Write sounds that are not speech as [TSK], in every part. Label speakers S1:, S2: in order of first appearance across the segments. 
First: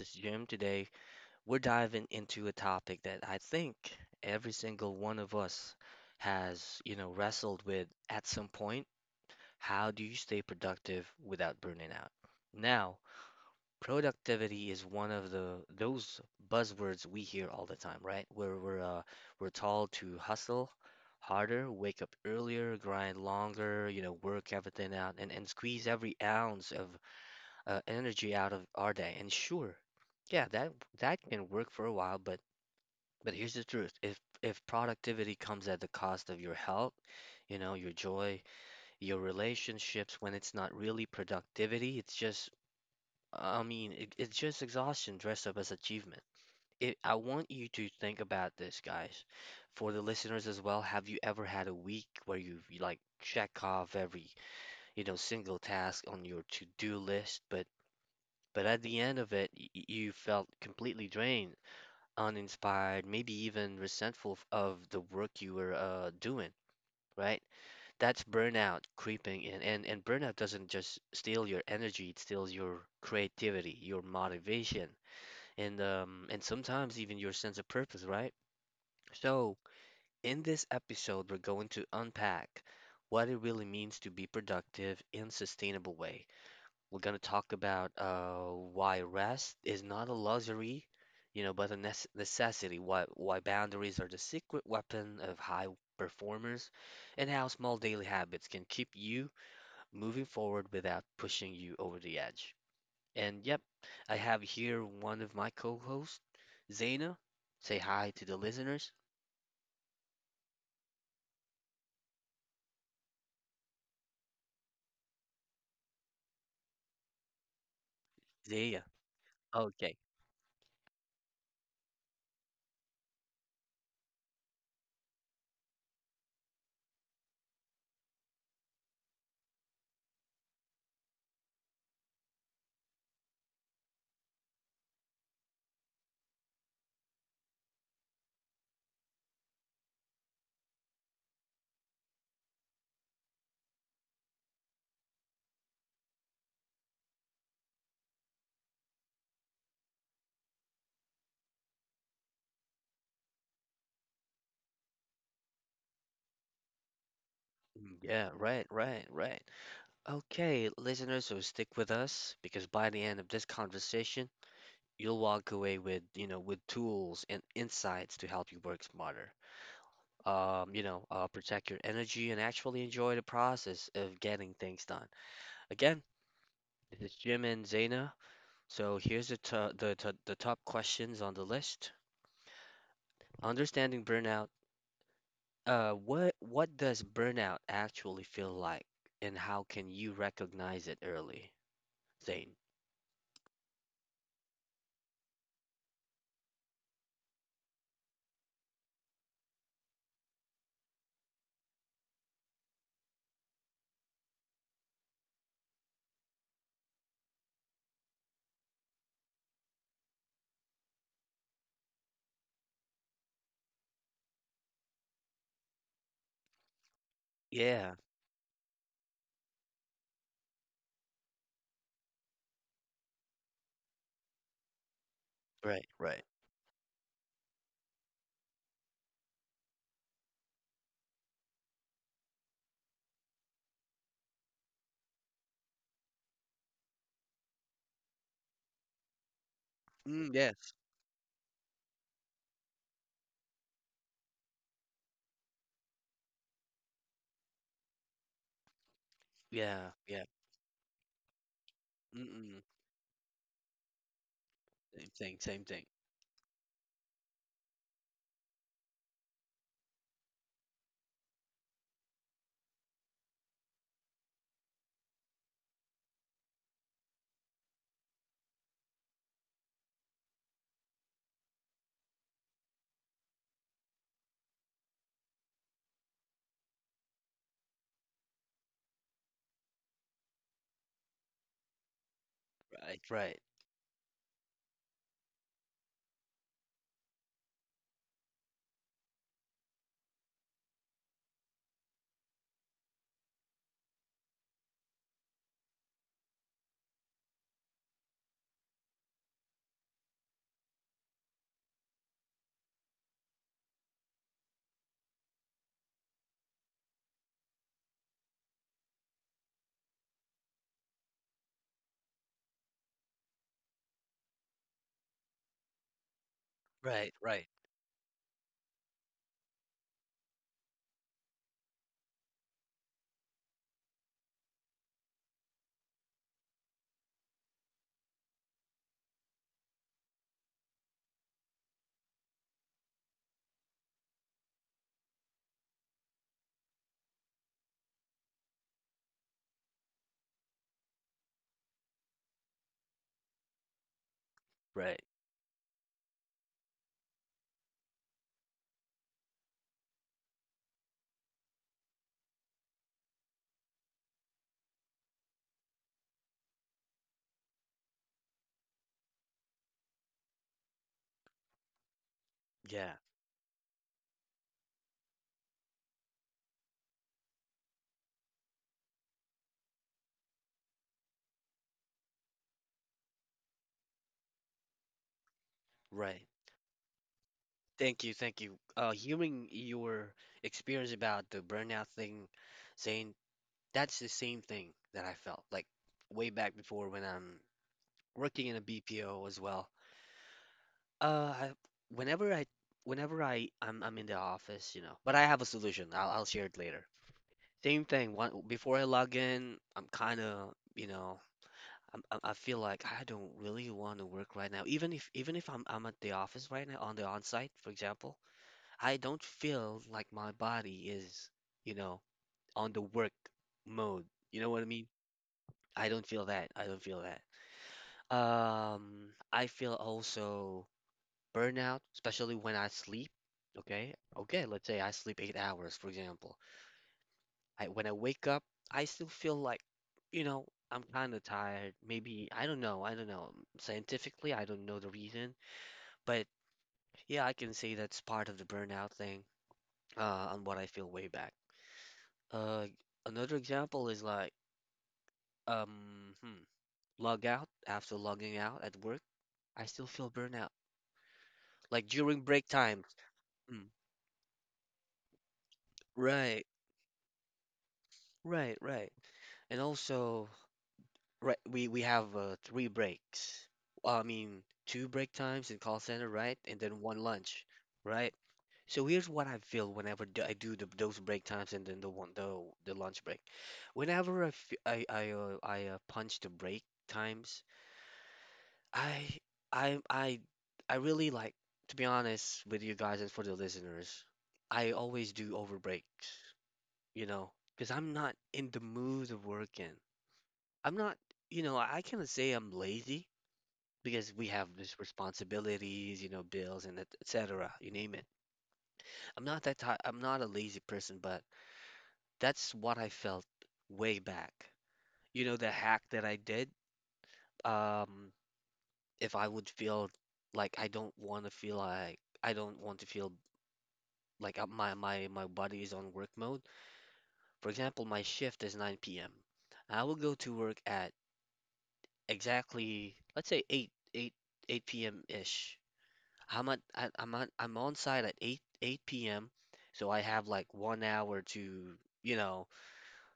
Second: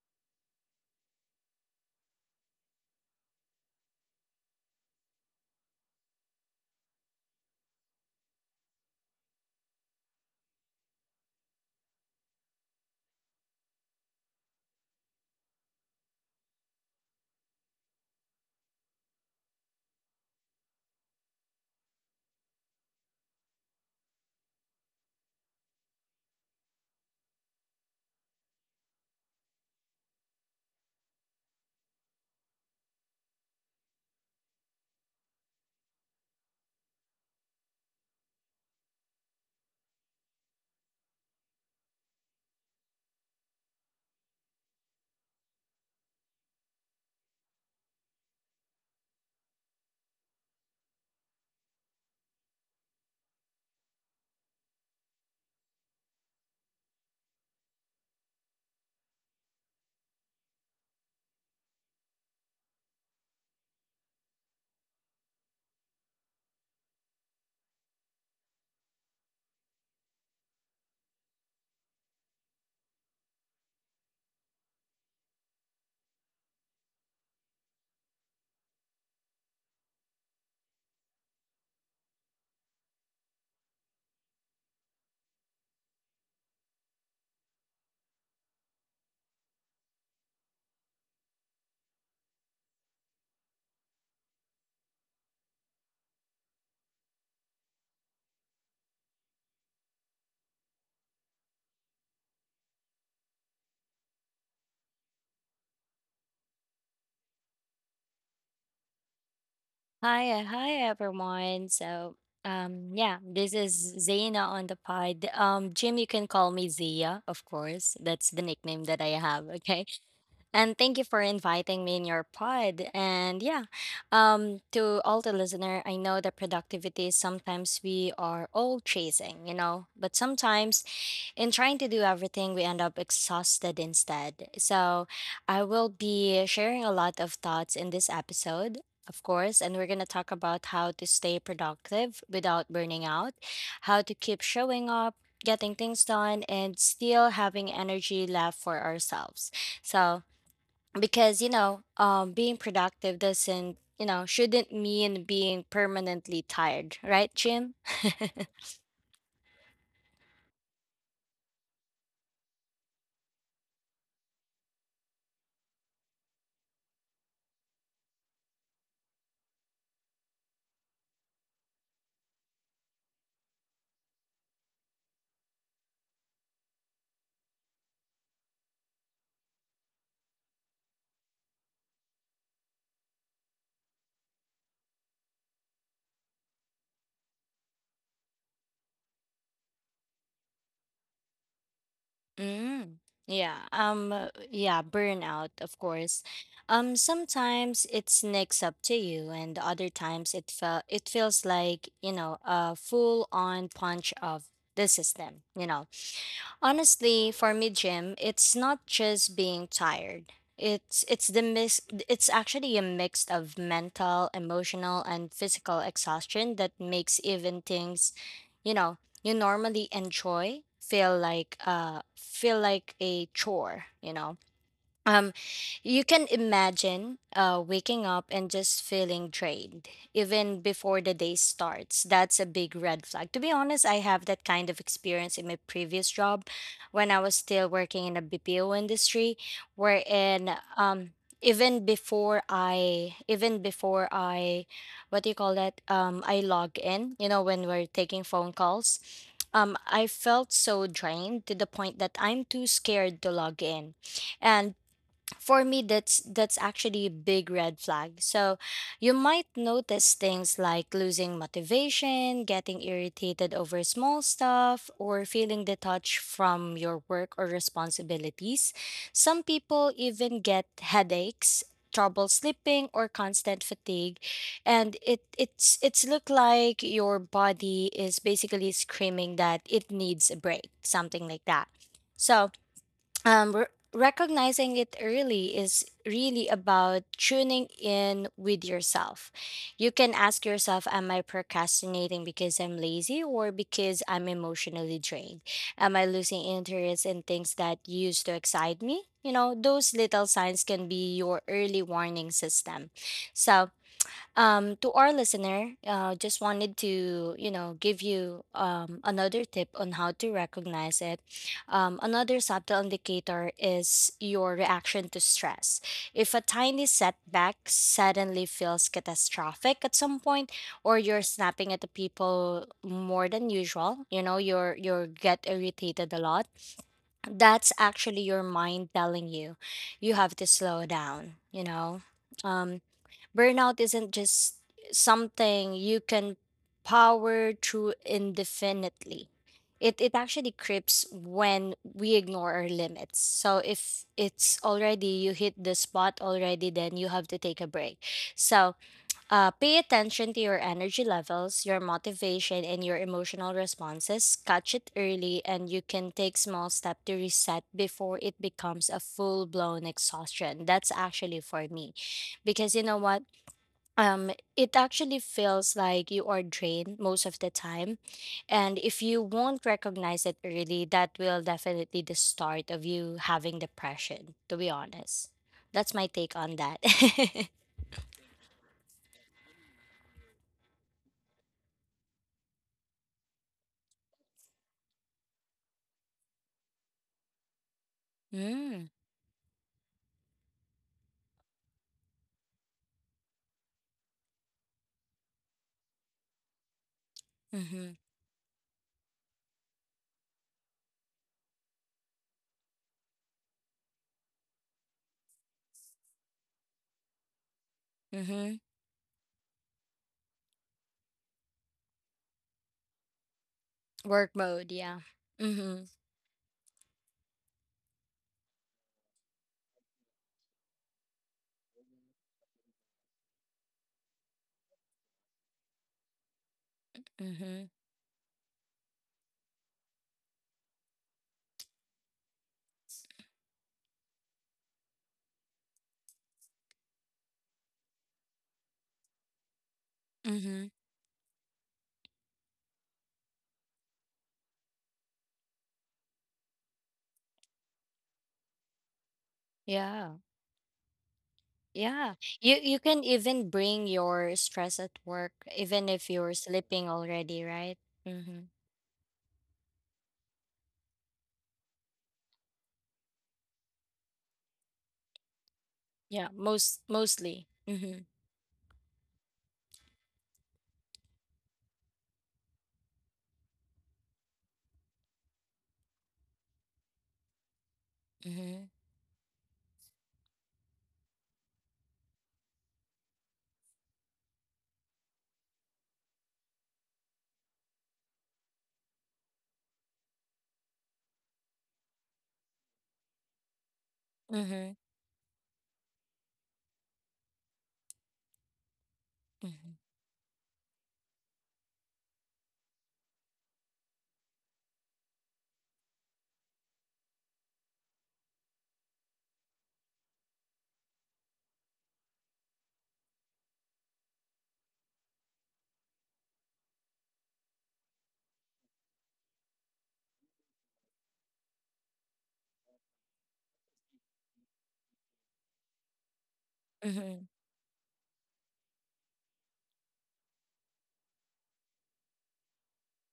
S1: is Jim. Today, we're diving into a topic that I think every single one of us has, wrestled with at some point. How do you stay productive without burning out? Now, productivity is one of the those buzzwords we hear all the time, right? Where we're told to hustle harder, wake up earlier, grind longer, you know, work everything out, and squeeze every ounce of energy out of our day. And sure, yeah, that can work for a while, but here's the truth. If productivity comes at the cost of your health, you know, your joy, your relationships, when it's not really productivity, it's just, I mean, it's just exhaustion dressed up as achievement. It, I want you to think about this, guys. For the listeners as well, have you ever had a week where you like check off every single task on your to-do list, but at the end of it, you felt completely drained, uninspired, maybe even resentful of the work you were doing, right? That's burnout creeping in. And burnout doesn't just steal your energy, it steals your creativity, your motivation, and sometimes even your sense of purpose, right? So, in this episode, we're going to unpack what it really means to be productive in a sustainable way. We're going to talk about why rest is not a luxury, you know, but a necessity. Why boundaries are the secret weapon of high performers, and how small daily habits can keep you moving forward without pushing you over the edge. And yep, I have here one of my co-hosts, Zaina. Say hi to the listeners.
S2: Hi, hi everyone. This is Zaina on the pod. Jim, you can call me Zia, of course. That's the
S1: Zaya.
S2: nickname that I have. Okay.
S1: Okay.
S2: And thank you for inviting me in your pod. And to all the listener, I know that productivity is sometimes we are all chasing, you know, but sometimes in trying to do everything, we end up exhausted instead. So I will be sharing a lot of thoughts in this episode. Of course, and we're going to talk about how to stay productive without burning out, how to keep showing up, getting things done, and still having energy left for ourselves. So, because being productive doesn't you know shouldn't mean being permanently tired, right, Jim?
S1: Mm,
S2: [LAUGHS]
S1: yeah, right, right, right. Okay, listeners, so stick with us because by the end of this conversation, you'll walk away with, you know, with tools and insights to help you work smarter. Protect your energy and actually enjoy the process of getting things done. Again, this is Jim and Zaina. So here's the to the top questions on the list. Understanding burnout. What does burnout actually feel like, and how can you recognize it early, Zane?
S2: mm, yeah, burnout, of course. Sometimes it sneaks up to you, and other times it feels like, you know, a full on punch of the system, you know. Honestly, for me, Jim, it's not just being tired. It's the mix, it's actually a mix of mental, emotional, and physical exhaustion that makes even
S1: Yeah,
S2: things, you know, you normally enjoy feel like a chore, you know. Um,
S1: right,
S2: you
S1: right.
S2: can imagine waking up and just feeling drained, even before the day starts. That's a big red flag. To be honest, I have that kind of experience in my previous job when I was still working in the BPO industry,
S1: Mm,
S2: wherein
S1: yes.
S2: even before I, even before I, what do you call that? I log in, you know, when we're taking phone calls.
S1: Yeah,
S2: I
S1: yeah.
S2: felt so drained to the point that I'm
S1: Mm-mm.
S2: too scared to log in. And
S1: Same thing, same
S2: for me,
S1: thing.
S2: that's actually a big red flag. So you might notice things like losing motivation, getting irritated over small stuff, or feeling detached from your work or responsibilities. Some people even get headaches, trouble sleeping, or constant fatigue. And it's look like your body is basically screaming that it needs a break, something like that. So
S1: Right, right.
S2: um, re- recognizing it early is really about tuning in with yourself. You can ask yourself, am I procrastinating because I'm lazy or because I'm emotionally drained? Am I losing interest in things that used to excite me? You know, those little signs can be your early warning system. So, to our listener, just wanted to, you know, give you another tip on how to recognize it. Another subtle indicator is your reaction to stress. If a tiny
S1: Right, right,
S2: setback suddenly feels catastrophic at some point, or you're snapping at the people more than usual, you know, you get irritated a lot, that's actually your mind telling you you have to slow down, you know. Um, Burnout isn't just something you can power through indefinitely. It actually creeps when we ignore our limits. So if it's
S1: right.
S2: already, you hit the spot already, then you have to take a break. So pay attention to your energy levels, your motivation, and your emotional responses. Catch it early, and you can take small step to reset before it becomes a full blown exhaustion. That's actually for me, because you
S1: Yeah,
S2: know what, um it actually feels like you are drained most of the time. And if you won't recognize it early, that will definitely the start of you having depression, to be honest. That's my
S1: right.
S2: take on that. [LAUGHS]
S1: Thank you, thank you. Hearing your experience about the burnout thing, saying that's the same thing that I felt like way back before when I'm working in a
S2: Mm.
S1: BPO as well. Uh, I, whenever whenever I'm in the office, you know, but I have a solution. I'll share it later. Same
S2: Mm-hmm.
S1: thing. One, before I log in, I'm kind of, you know. I feel like I don't really want to work right now. Even if I'm at the office right now on the on-site, for example,
S2: Mm-hmm.
S1: I don't feel like my body is, you know, on the work mode.
S2: Work
S1: You know what I
S2: mode,
S1: mean?
S2: yeah. Mm-hmm.
S1: I don't feel that. I don't feel that. I feel also burnout, especially when I sleep. Okay? Okay, let's say I sleep 8 hours, for example.
S2: Mm-hmm.
S1: I when I wake up, I still feel like, you know, I'm kind of tired. Maybe I don't know. I don't know. Scientifically, I don't know the reason, but yeah, I can say that's part of the burnout thing on what I
S2: Mm-hmm.
S1: feel way back. Uh, another example is like um hmm, log out after logging out at work, I still
S2: yeah
S1: feel burnout. Like
S2: yeah
S1: during break
S2: you you
S1: time.
S2: can even
S1: Mm,
S2: bring your stress at work even if you're
S1: right,
S2: sleeping already, right? Mm-hmm.
S1: right, right. And also right, we have three breaks. Well, I mean, two break times in call center,
S2: Yeah
S1: right? And then
S2: Most
S1: one lunch,
S2: mostly. Mm-hmm.
S1: right? So here's what I feel whenever I do the, those break times and then the lunch break. Whenever I punch the break times,
S2: Mm-hmm.
S1: I I I I really like to be honest with you guys and for the listeners. I always do over breaks, you know, because I'm not in the mood of working. I'm not, you know, I cannot say I'm lazy because we have
S2: Mm-hmm.
S1: these responsibilities, you know, bills and et cetera, you name it. I'm not that
S2: Mm-hmm.
S1: type, I'm not a lazy person, but that's what I felt way back. You know, the hack that I did, um, if I would feel like I don't want to feel like my body is on work mode. For example, my shift is 9 p.m. I will go to work at exactly, let's say 8 8 8 p.m. ish.
S2: Mm-hmm.
S1: I'm on site at 8 p.m. So I have like 1 hour to, you know,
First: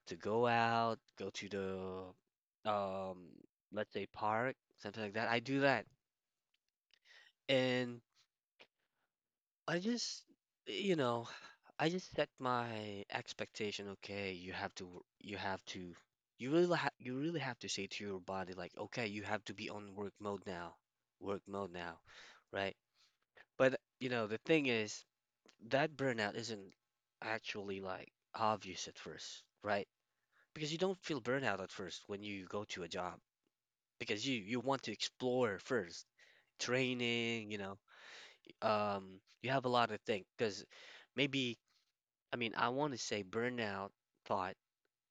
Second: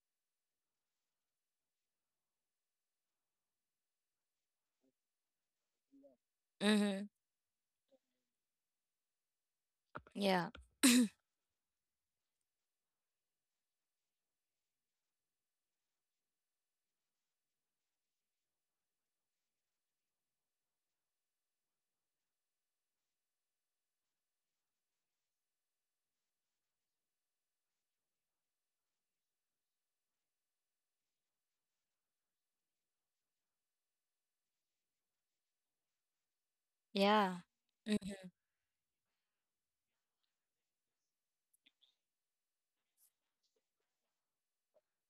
S1: to go out, go to the let's say park, something like that. I do that.
S2: Mm-hmm.
S1: And I just,
S2: Yeah.
S1: you know, I just set my expectation, okay, you have to you really have to say to your body like, okay, you have to be on work mode now. Work mode now, right? But you know, the thing is that burnout isn't actually like obvious at first, right? Because you don't feel burnout at first when you go to a job because you want to explore first,
S2: Yeah.
S1: training, you know,
S2: Mm-hmm.
S1: you have a lot of things because maybe I mean I want to say burnout thought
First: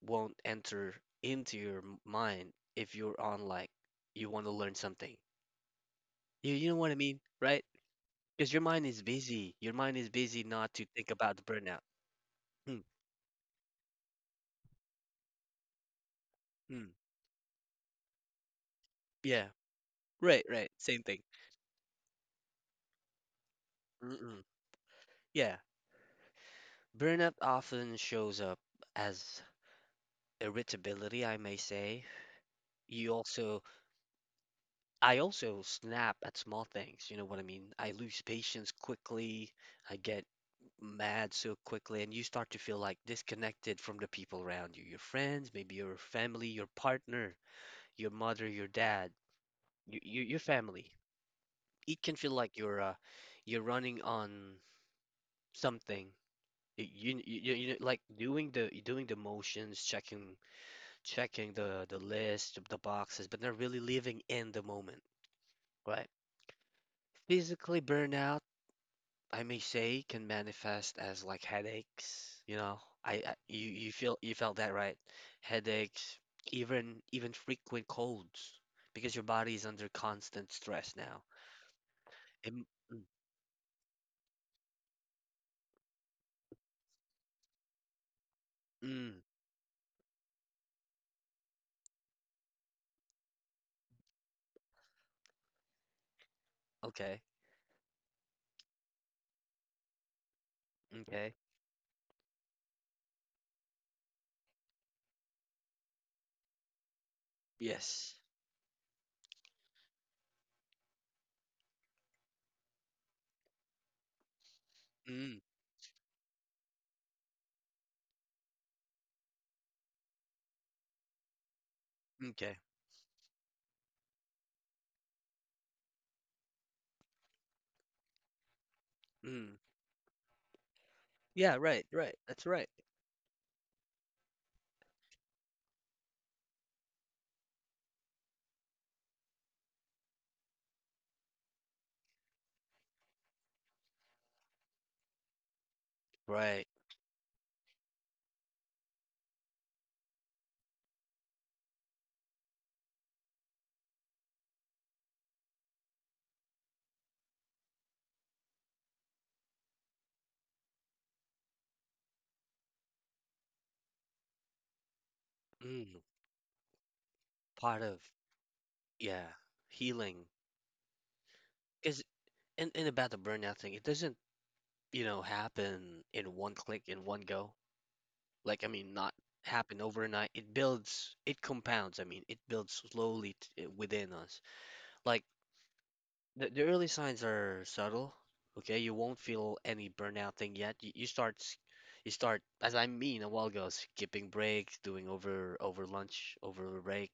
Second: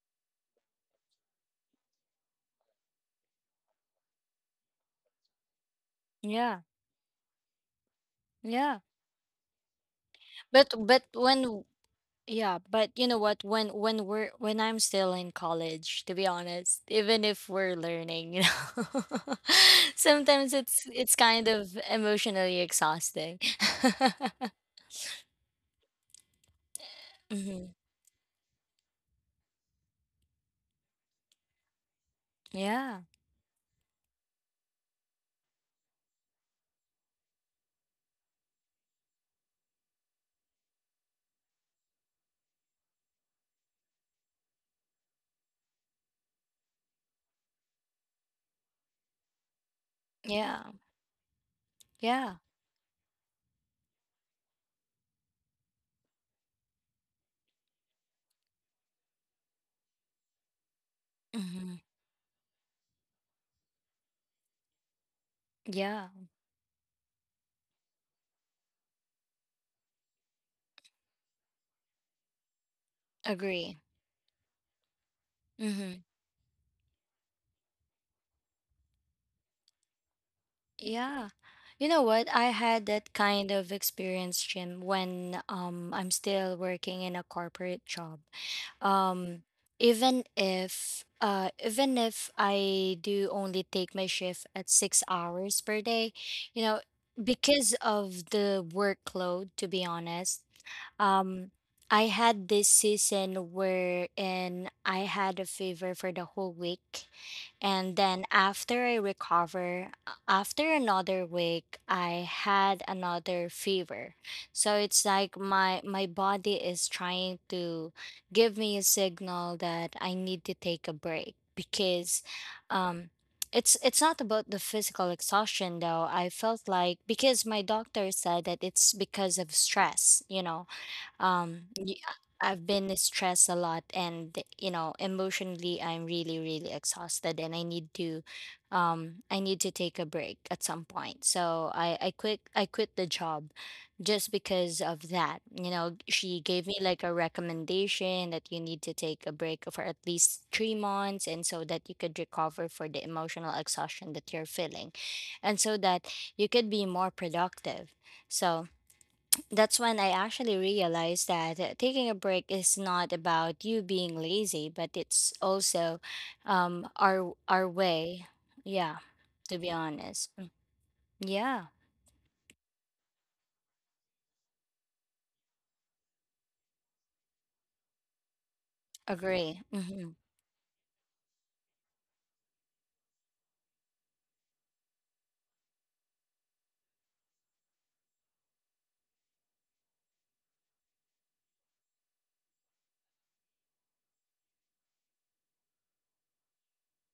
S1: won't enter into your mind if you're on like you want to learn something.
S2: Yeah.
S1: You know what I mean, right? Because your
S2: Yeah.
S1: mind is busy. Your mind is busy
S2: But
S1: not to
S2: but
S1: think about
S2: when
S1: the
S2: w-
S1: burnout.
S2: yeah,
S1: Mm,
S2: but you know what? When I'm still in college, to be honest,
S1: mm.
S2: even if we're learning, you know,
S1: Yeah,
S2: [LAUGHS]
S1: right,
S2: sometimes
S1: right.
S2: it's
S1: Same
S2: it's
S1: thing.
S2: kind of emotionally exhausting. [LAUGHS]
S1: Mm-mm. Yeah, burnout
S2: Mm-hmm.
S1: often shows up as irritability, I may say.
S2: Yeah.
S1: You also, I also snap at small things, you know what I mean? I lose patience quickly, I get mad so quickly, and you start to feel like disconnected from the people around you, your friends, maybe your family, your partner, your mother, your dad, your
S2: Yeah.
S1: family. It can feel
S2: Yeah.
S1: like you're running on something. You like doing the motions, checking
S2: Mm-hmm.
S1: the list, the boxes, but not really living in the moment,
S2: Yeah.
S1: right? Physically burnout, I may say, can manifest as like headaches. You know, I you
S2: Agree.
S1: feel you felt that right?
S2: Mm-hmm.
S1: Headaches, even frequent colds, because your body is under constant stress now.
S2: Yeah. You know what? I
S1: Em-
S2: had
S1: mm,
S2: that kind of experience, Jim, when I'm still working in a corporate job.
S1: mm,
S2: Um even if I do only take my shift at 6 hours per day, you know,
S1: okay,
S2: because of the workload, to be honest,
S1: okay,
S2: um I had this season where and I had a fever for the whole week, and
S1: yes,
S2: then after I recover, after another week I had another fever. So it's like
S1: mm,
S2: my body is trying to give me a signal that I need to take a break because
S1: okay,
S2: um it's not about the physical exhaustion though. I felt like because my doctor said that it's because of
S1: mm.
S2: stress, you know.
S1: Yeah,
S2: um,
S1: right,
S2: y-
S1: right. That's
S2: I've
S1: right.
S2: been stressed a lot, and you know, emotionally, I'm really, really exhausted, and I need to take a break at some point. So I quit the job, just because of that. You know, she
S1: Right.
S2: gave me like a recommendation that you need to take a break for at least 3 months, and so that you could recover for the emotional exhaustion that you're feeling, and so that you could be more productive. So that's when I actually realized that taking a break is not about you being lazy, but it's also
S1: Mm,
S2: our
S1: part of,
S2: way. Yeah,
S1: yeah,
S2: to be
S1: healing.
S2: honest. Yeah,
S1: Because in about the burnout thing, it doesn't, you know, happen in one click, in one go. Like, I mean, not
S2: agree.
S1: happen
S2: Mm-hmm.
S1: overnight. It builds, it compounds. I mean, it builds slowly within us. Like, the early signs are subtle. Okay, you won't feel any burnout thing yet. You start, as I mean a while ago, skipping breaks, doing over lunch, over break.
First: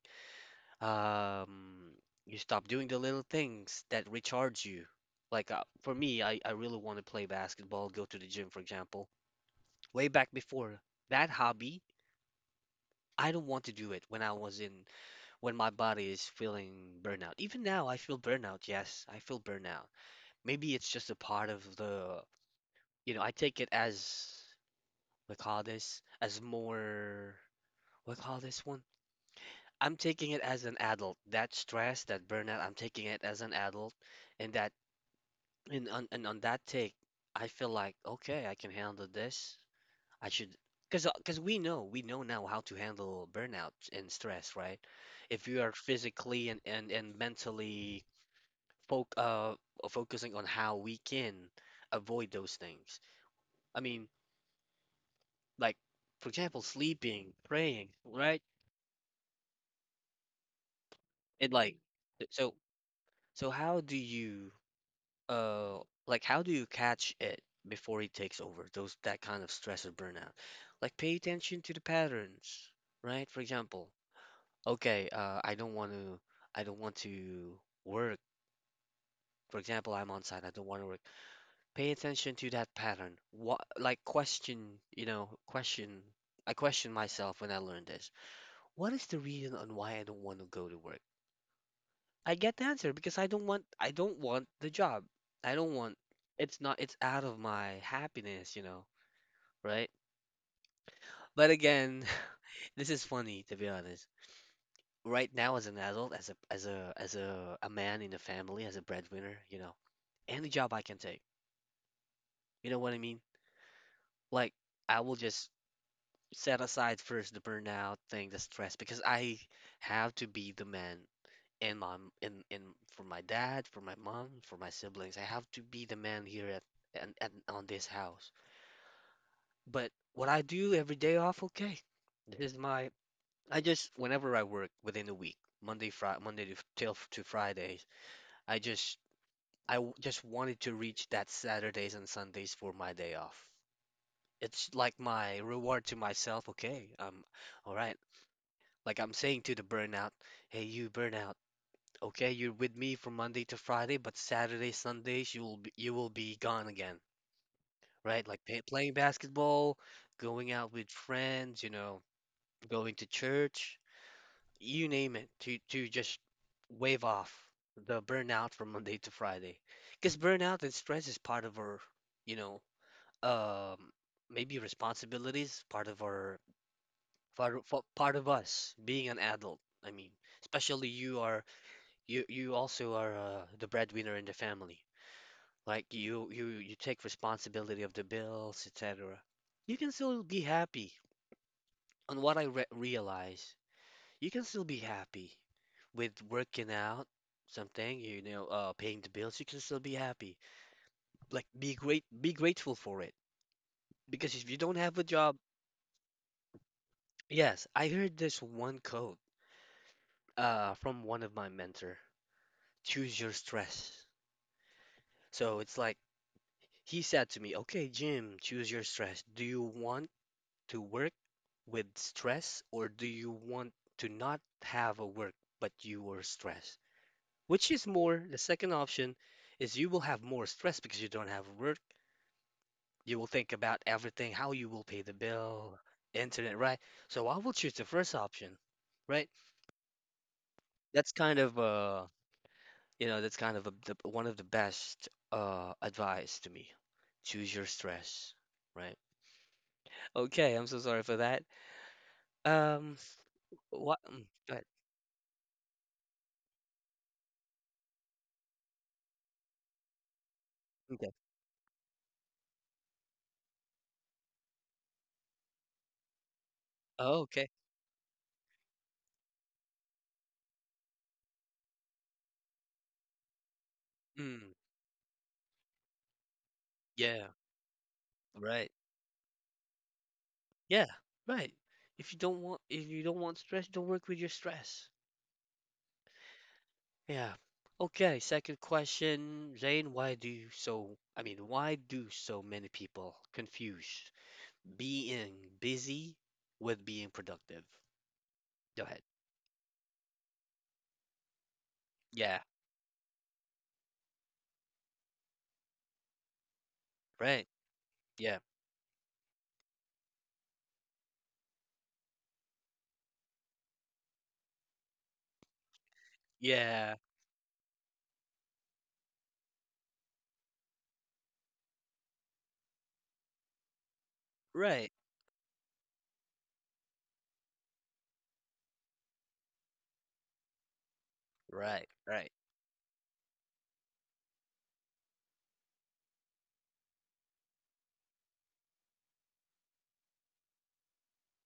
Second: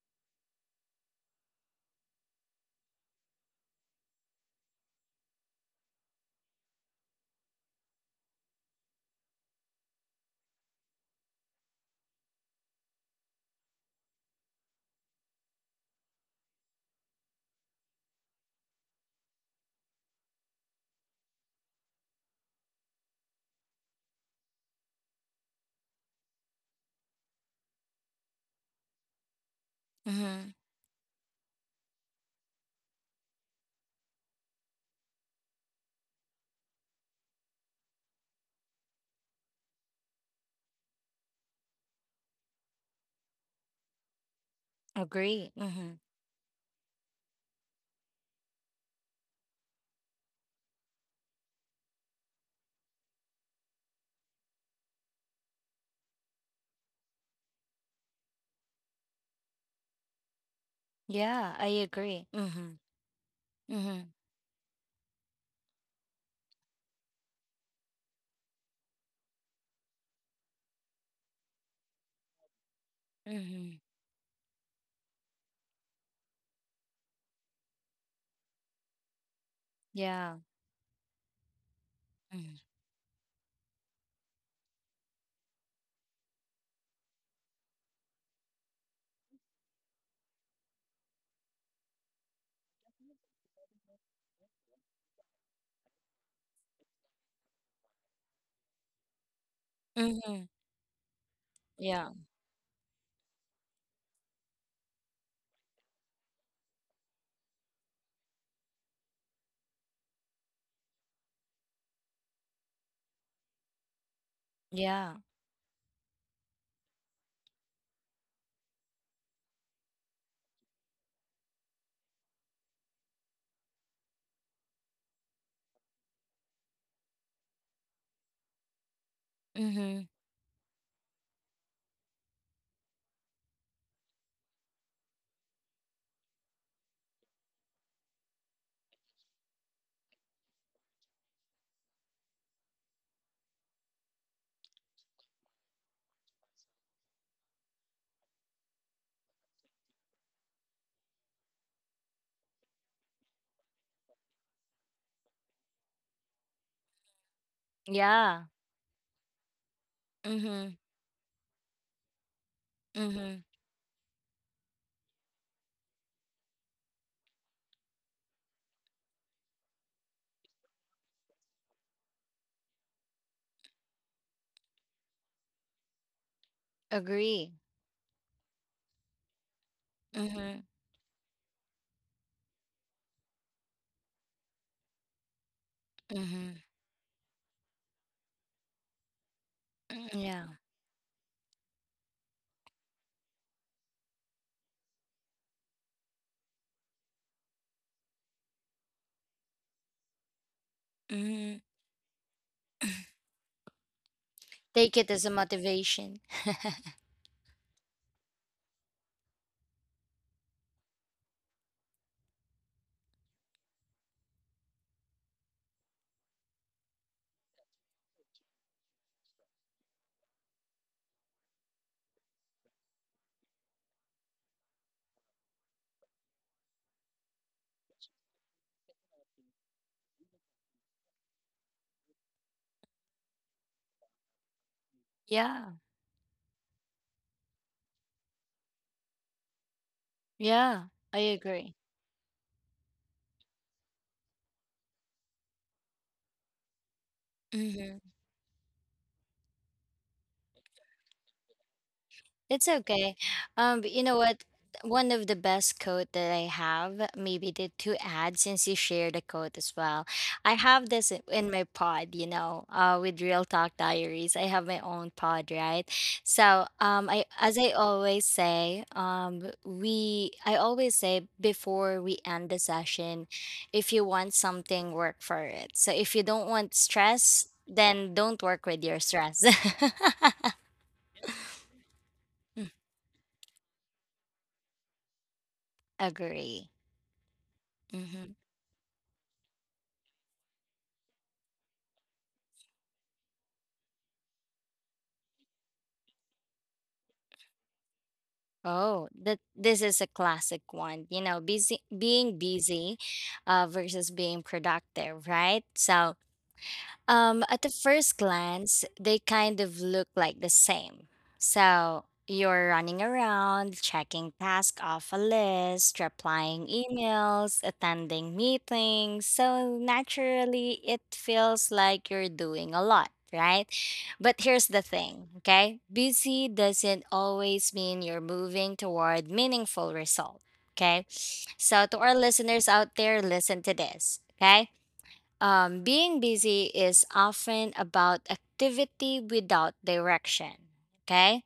S1: Um, you stop doing the little things that recharge you. Like for me, I really want to play basketball, go to the gym, for example. Way back before that hobby, I don't want to do it when I was in, when my body is feeling burnout. Even now, I feel burnout. Yes, I feel burnout. Maybe it's just a part of the, you know, I take it as, we call this, as more, what call this one? I'm taking it
S2: Mm-hmm.
S1: as an adult. That stress, that burnout, I'm taking it as an adult. And that and on that take, I feel like okay, I can handle this. I should, because we know now how to handle burnout and stress, right? If
S2: Agree.
S1: you are
S2: Mm-hmm.
S1: physically and mentally foc uh focusing on how we can avoid those things. I mean, like for example, sleeping, praying, right? It
S2: Yeah, I
S1: like
S2: agree.
S1: so
S2: Mm-hmm.
S1: so how do
S2: Mm-hmm.
S1: you? Uh, like how do you catch it before it takes over? Those that kind of stress or burnout. Like pay attention to the patterns, right? For
S2: Mm-hmm.
S1: example, okay, I don't want to work. For example, I'm on
S2: Yeah.
S1: site. I don't want to work. Pay attention to
S2: Mm-hmm.
S1: that pattern. What, like question, you know, question. I question myself when I learned this. What is the reason on why I don't want to go to work? I get the answer because I don't want the job. I don't want, it's not, it's out of my happiness, you know, right?
S2: Mm-hmm.
S1: But again,
S2: Yeah.
S1: [LAUGHS] this is funny to be honest. Right now as an adult, as a man in the family, as a breadwinner, you know, any job I can take. You know what I mean? Like I
S2: Yeah.
S1: will just set aside first the burnout thing, the stress because I have to be the man and my in for my dad, for my mom, for my siblings. I have to be the man here at and on this house. But
S2: Mm-hmm.
S1: what I do every day off, okay. This is my I just whenever I work within the week, Monday Friday, Monday to, till to Fridays, I just just wanted to reach that Saturdays and Sundays for my day off. It's like my reward to myself, okay. All right. Like I'm saying to the burnout, hey you burnout. Okay, you're with me from Monday to Friday, but Saturday, Sundays, you will be gone again, right? Like
S2: Yeah.
S1: playing basketball, going
S2: Mm-hmm.
S1: out with friends, you know, going to
S2: Mm-hmm.
S1: church, you name it, to just wave off the burnout from Monday to Friday. Because burnout and stress is part of our, you know, um, maybe responsibilities, part of our,
S2: Agree.
S1: part of, fa- part of us being an adult. I mean,
S2: Mm-hmm.
S1: especially you also are the breadwinner in the family. Like you
S2: Mm-hmm.
S1: you take responsibility of the bills, etc. You can
S2: Mm-hmm.
S1: still be
S2: Yeah.
S1: happy. On what I re realize, you can still be happy with working out something, you know, paying the bills. You can still be happy. Like
S2: Mm-hmm.
S1: be grateful for it. Because if you don't
S2: Take
S1: have a
S2: it as a
S1: job,
S2: motivation.
S1: yes, I heard this one quote from one of my mentor. Choose your stress. So it's like he said to me, "Okay, Jim, choose your stress. Do you want to work with stress, or do you want to not have a work but you are stressed?" Which is more, the second option is you will have more stress because you don't have work. You will think about everything, how you will pay the
S2: Yeah,
S1: bill, internet, right? So I will choose the first option, right?
S2: yeah,
S1: That's
S2: I
S1: kind of
S2: agree.
S1: you know, that's kind of one of the best advice to me. Choose your
S2: Mhm.
S1: stress, right? Okay, I'm so sorry for that.
S2: It's
S1: Um,
S2: okay. But
S1: what?
S2: you know what?
S1: Go ahead.
S2: One of the best quote that I have, maybe the to add since you share the quote as well. I have
S1: Okay.
S2: this in my pod, you know, with Real Talk Diaries. I have my own pod, right? So,
S1: Oh,
S2: I,
S1: okay.
S2: as I always say, we I always say before we end the session, if you want
S1: Mm.
S2: something, work for it. So if you don't want
S1: Yeah,
S2: stress, then don't work
S1: right.
S2: with your stress.
S1: Yeah, right. If you don't want stress, don't work with your stress.
S2: [LAUGHS] Agree.
S1: Yeah. Okay,
S2: Mhm.
S1: second question, Zane, why do so many people confuse being busy with being productive? Go ahead.
S2: Oh, that this is a classic one. You know, busy
S1: Yeah,
S2: being busy versus being productive, right? So,
S1: right.
S2: at the first
S1: Yeah.
S2: glance, they kind of look like the same. So you're running around, checking tasks off a list, replying
S1: Yeah,
S2: emails, attending meetings. So naturally, it feels like you're doing a lot, right? But here's the
S1: right.
S2: thing, okay? Busy doesn't always mean you're moving toward meaningful result, okay? So
S1: Right,
S2: to our
S1: right.
S2: listeners out there, listen to this, okay? Being busy is often about activity without direction. Okay.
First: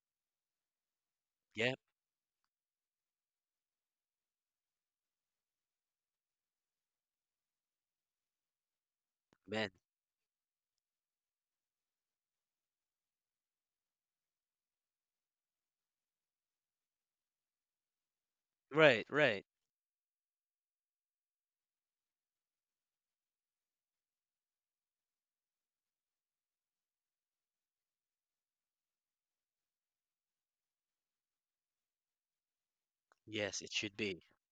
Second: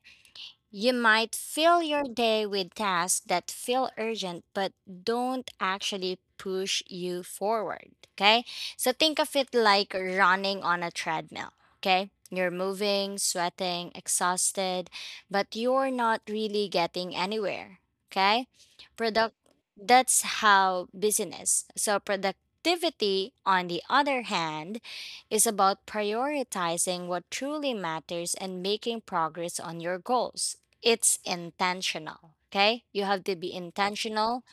S2: You might
S1: Yeah,
S2: fill your day with tasks that feel urgent but don't actually push you forward. Okay. So think of it
S1: man.
S2: like running on a treadmill. Okay. You're moving, sweating, exhausted, but you're not really getting anywhere. Okay.
S1: Right,
S2: Product
S1: right.
S2: that's how business. So productivity, on the other hand, is about prioritizing what truly matters and making progress on your goals. It's intentional. Okay. You have to be
S1: Yes, it should be.
S2: intentional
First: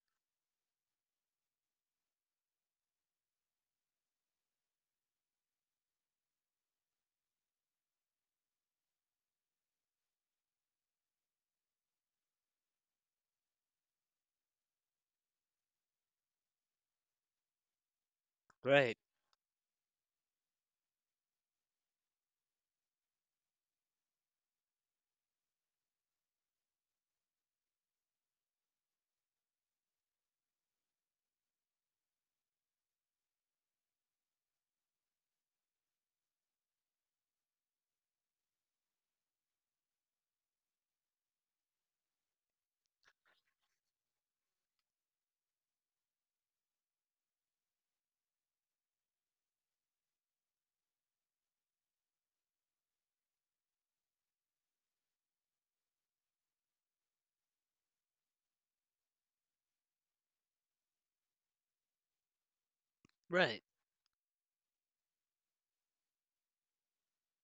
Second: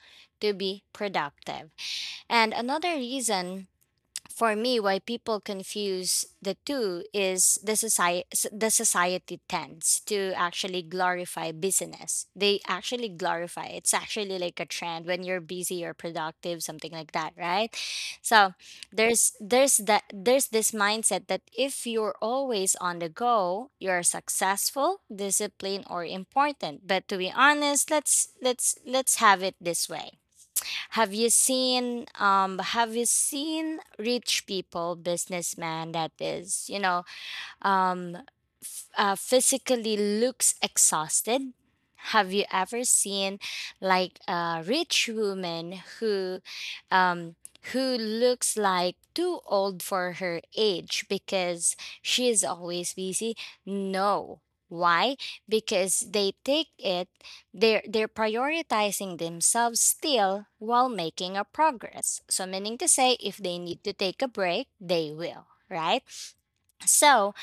S2: to be productive. And another reason for me why people confuse the two is the society. The society tends to actually glorify business. They actually glorify, it's actually like a trend when you're busy or productive, something like that, right? So
S1: Right,
S2: there's this mindset that if you're always on the go, you're successful, disciplined, or important. But to be honest, let's have it this way. Have you seen, have you seen rich people, businessman that is, you know, um, physically looks exhausted? Have you ever seen like a rich woman who, um, who looks like too old for her age because she is always busy? No. Why? Because they take it, they're prioritizing themselves still while making a progress. So meaning to say, if they
S1: right,
S2: need to take a break, they will, right? So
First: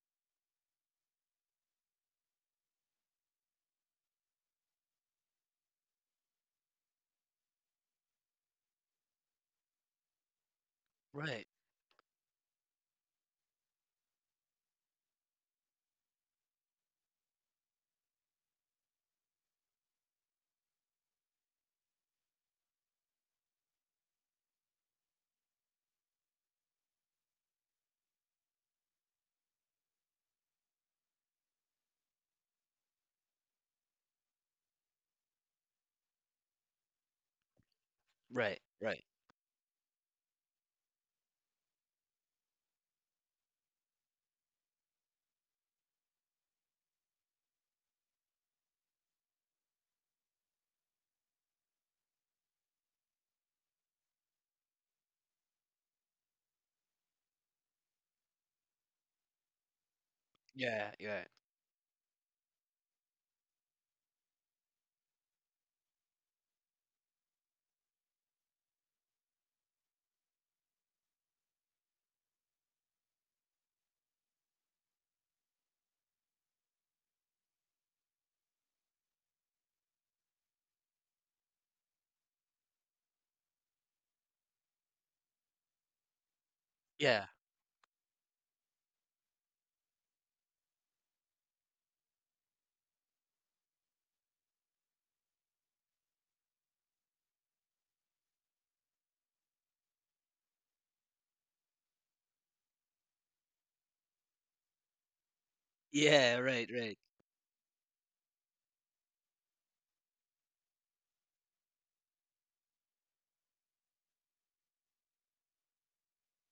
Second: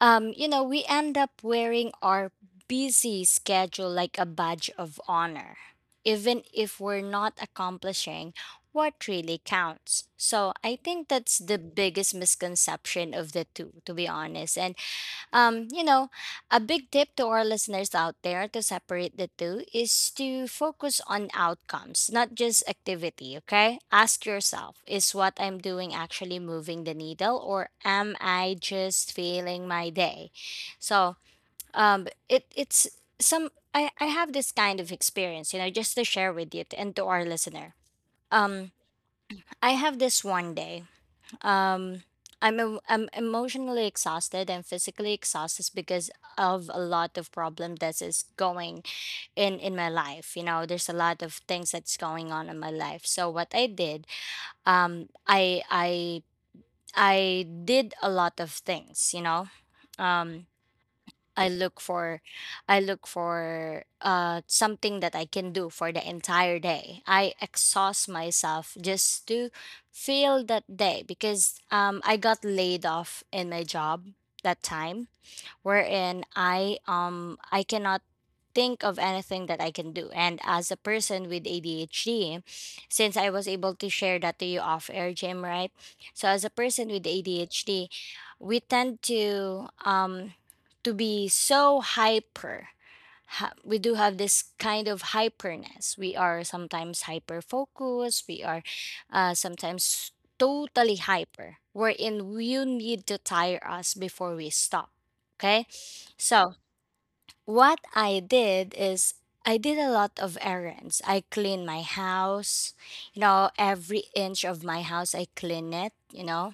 S2: you know, we end up wearing our busy schedule like a badge of honor, even if we're not accomplishing what really counts. So I think that's
S1: right,
S2: the biggest misconception of the two, to be honest. And you know, a big tip to our listeners out there to separate the two is to focus on outcomes, not just activity, okay? Ask yourself, is what I'm doing actually moving the needle, or am I just feeling my day? So, it it's some I have this kind of experience, you know, just to share with you and to our listener.
S1: right,
S2: Um
S1: right.
S2: I have this one day, um I'm emotionally exhausted and physically exhausted because of a lot of problem that is going in my life. You know, there's a lot of things that's going on in my life. So what I did, um, I I I did a lot of things. You know, um,
S1: Yeah, yeah.
S2: I look for I look for something that I can do for the entire day. I exhaust myself just to fill that day because I got laid off in my job that time wherein I cannot think of anything that I can do. And as a person with ADHD, since I was able to share that to you off air, Jim, right? So as a person with
S1: Yeah,
S2: ADHD, we tend to be so we do have this kind of hyperness. We are sometimes hyper focused. We are sometimes totally hyper, wherein you need to tire us before we stop. Okay.
S1: Yeah,
S2: So
S1: right, right.
S2: what I did is I did a lot of errands. I clean my house, you know, every inch of my house, I clean it, you know,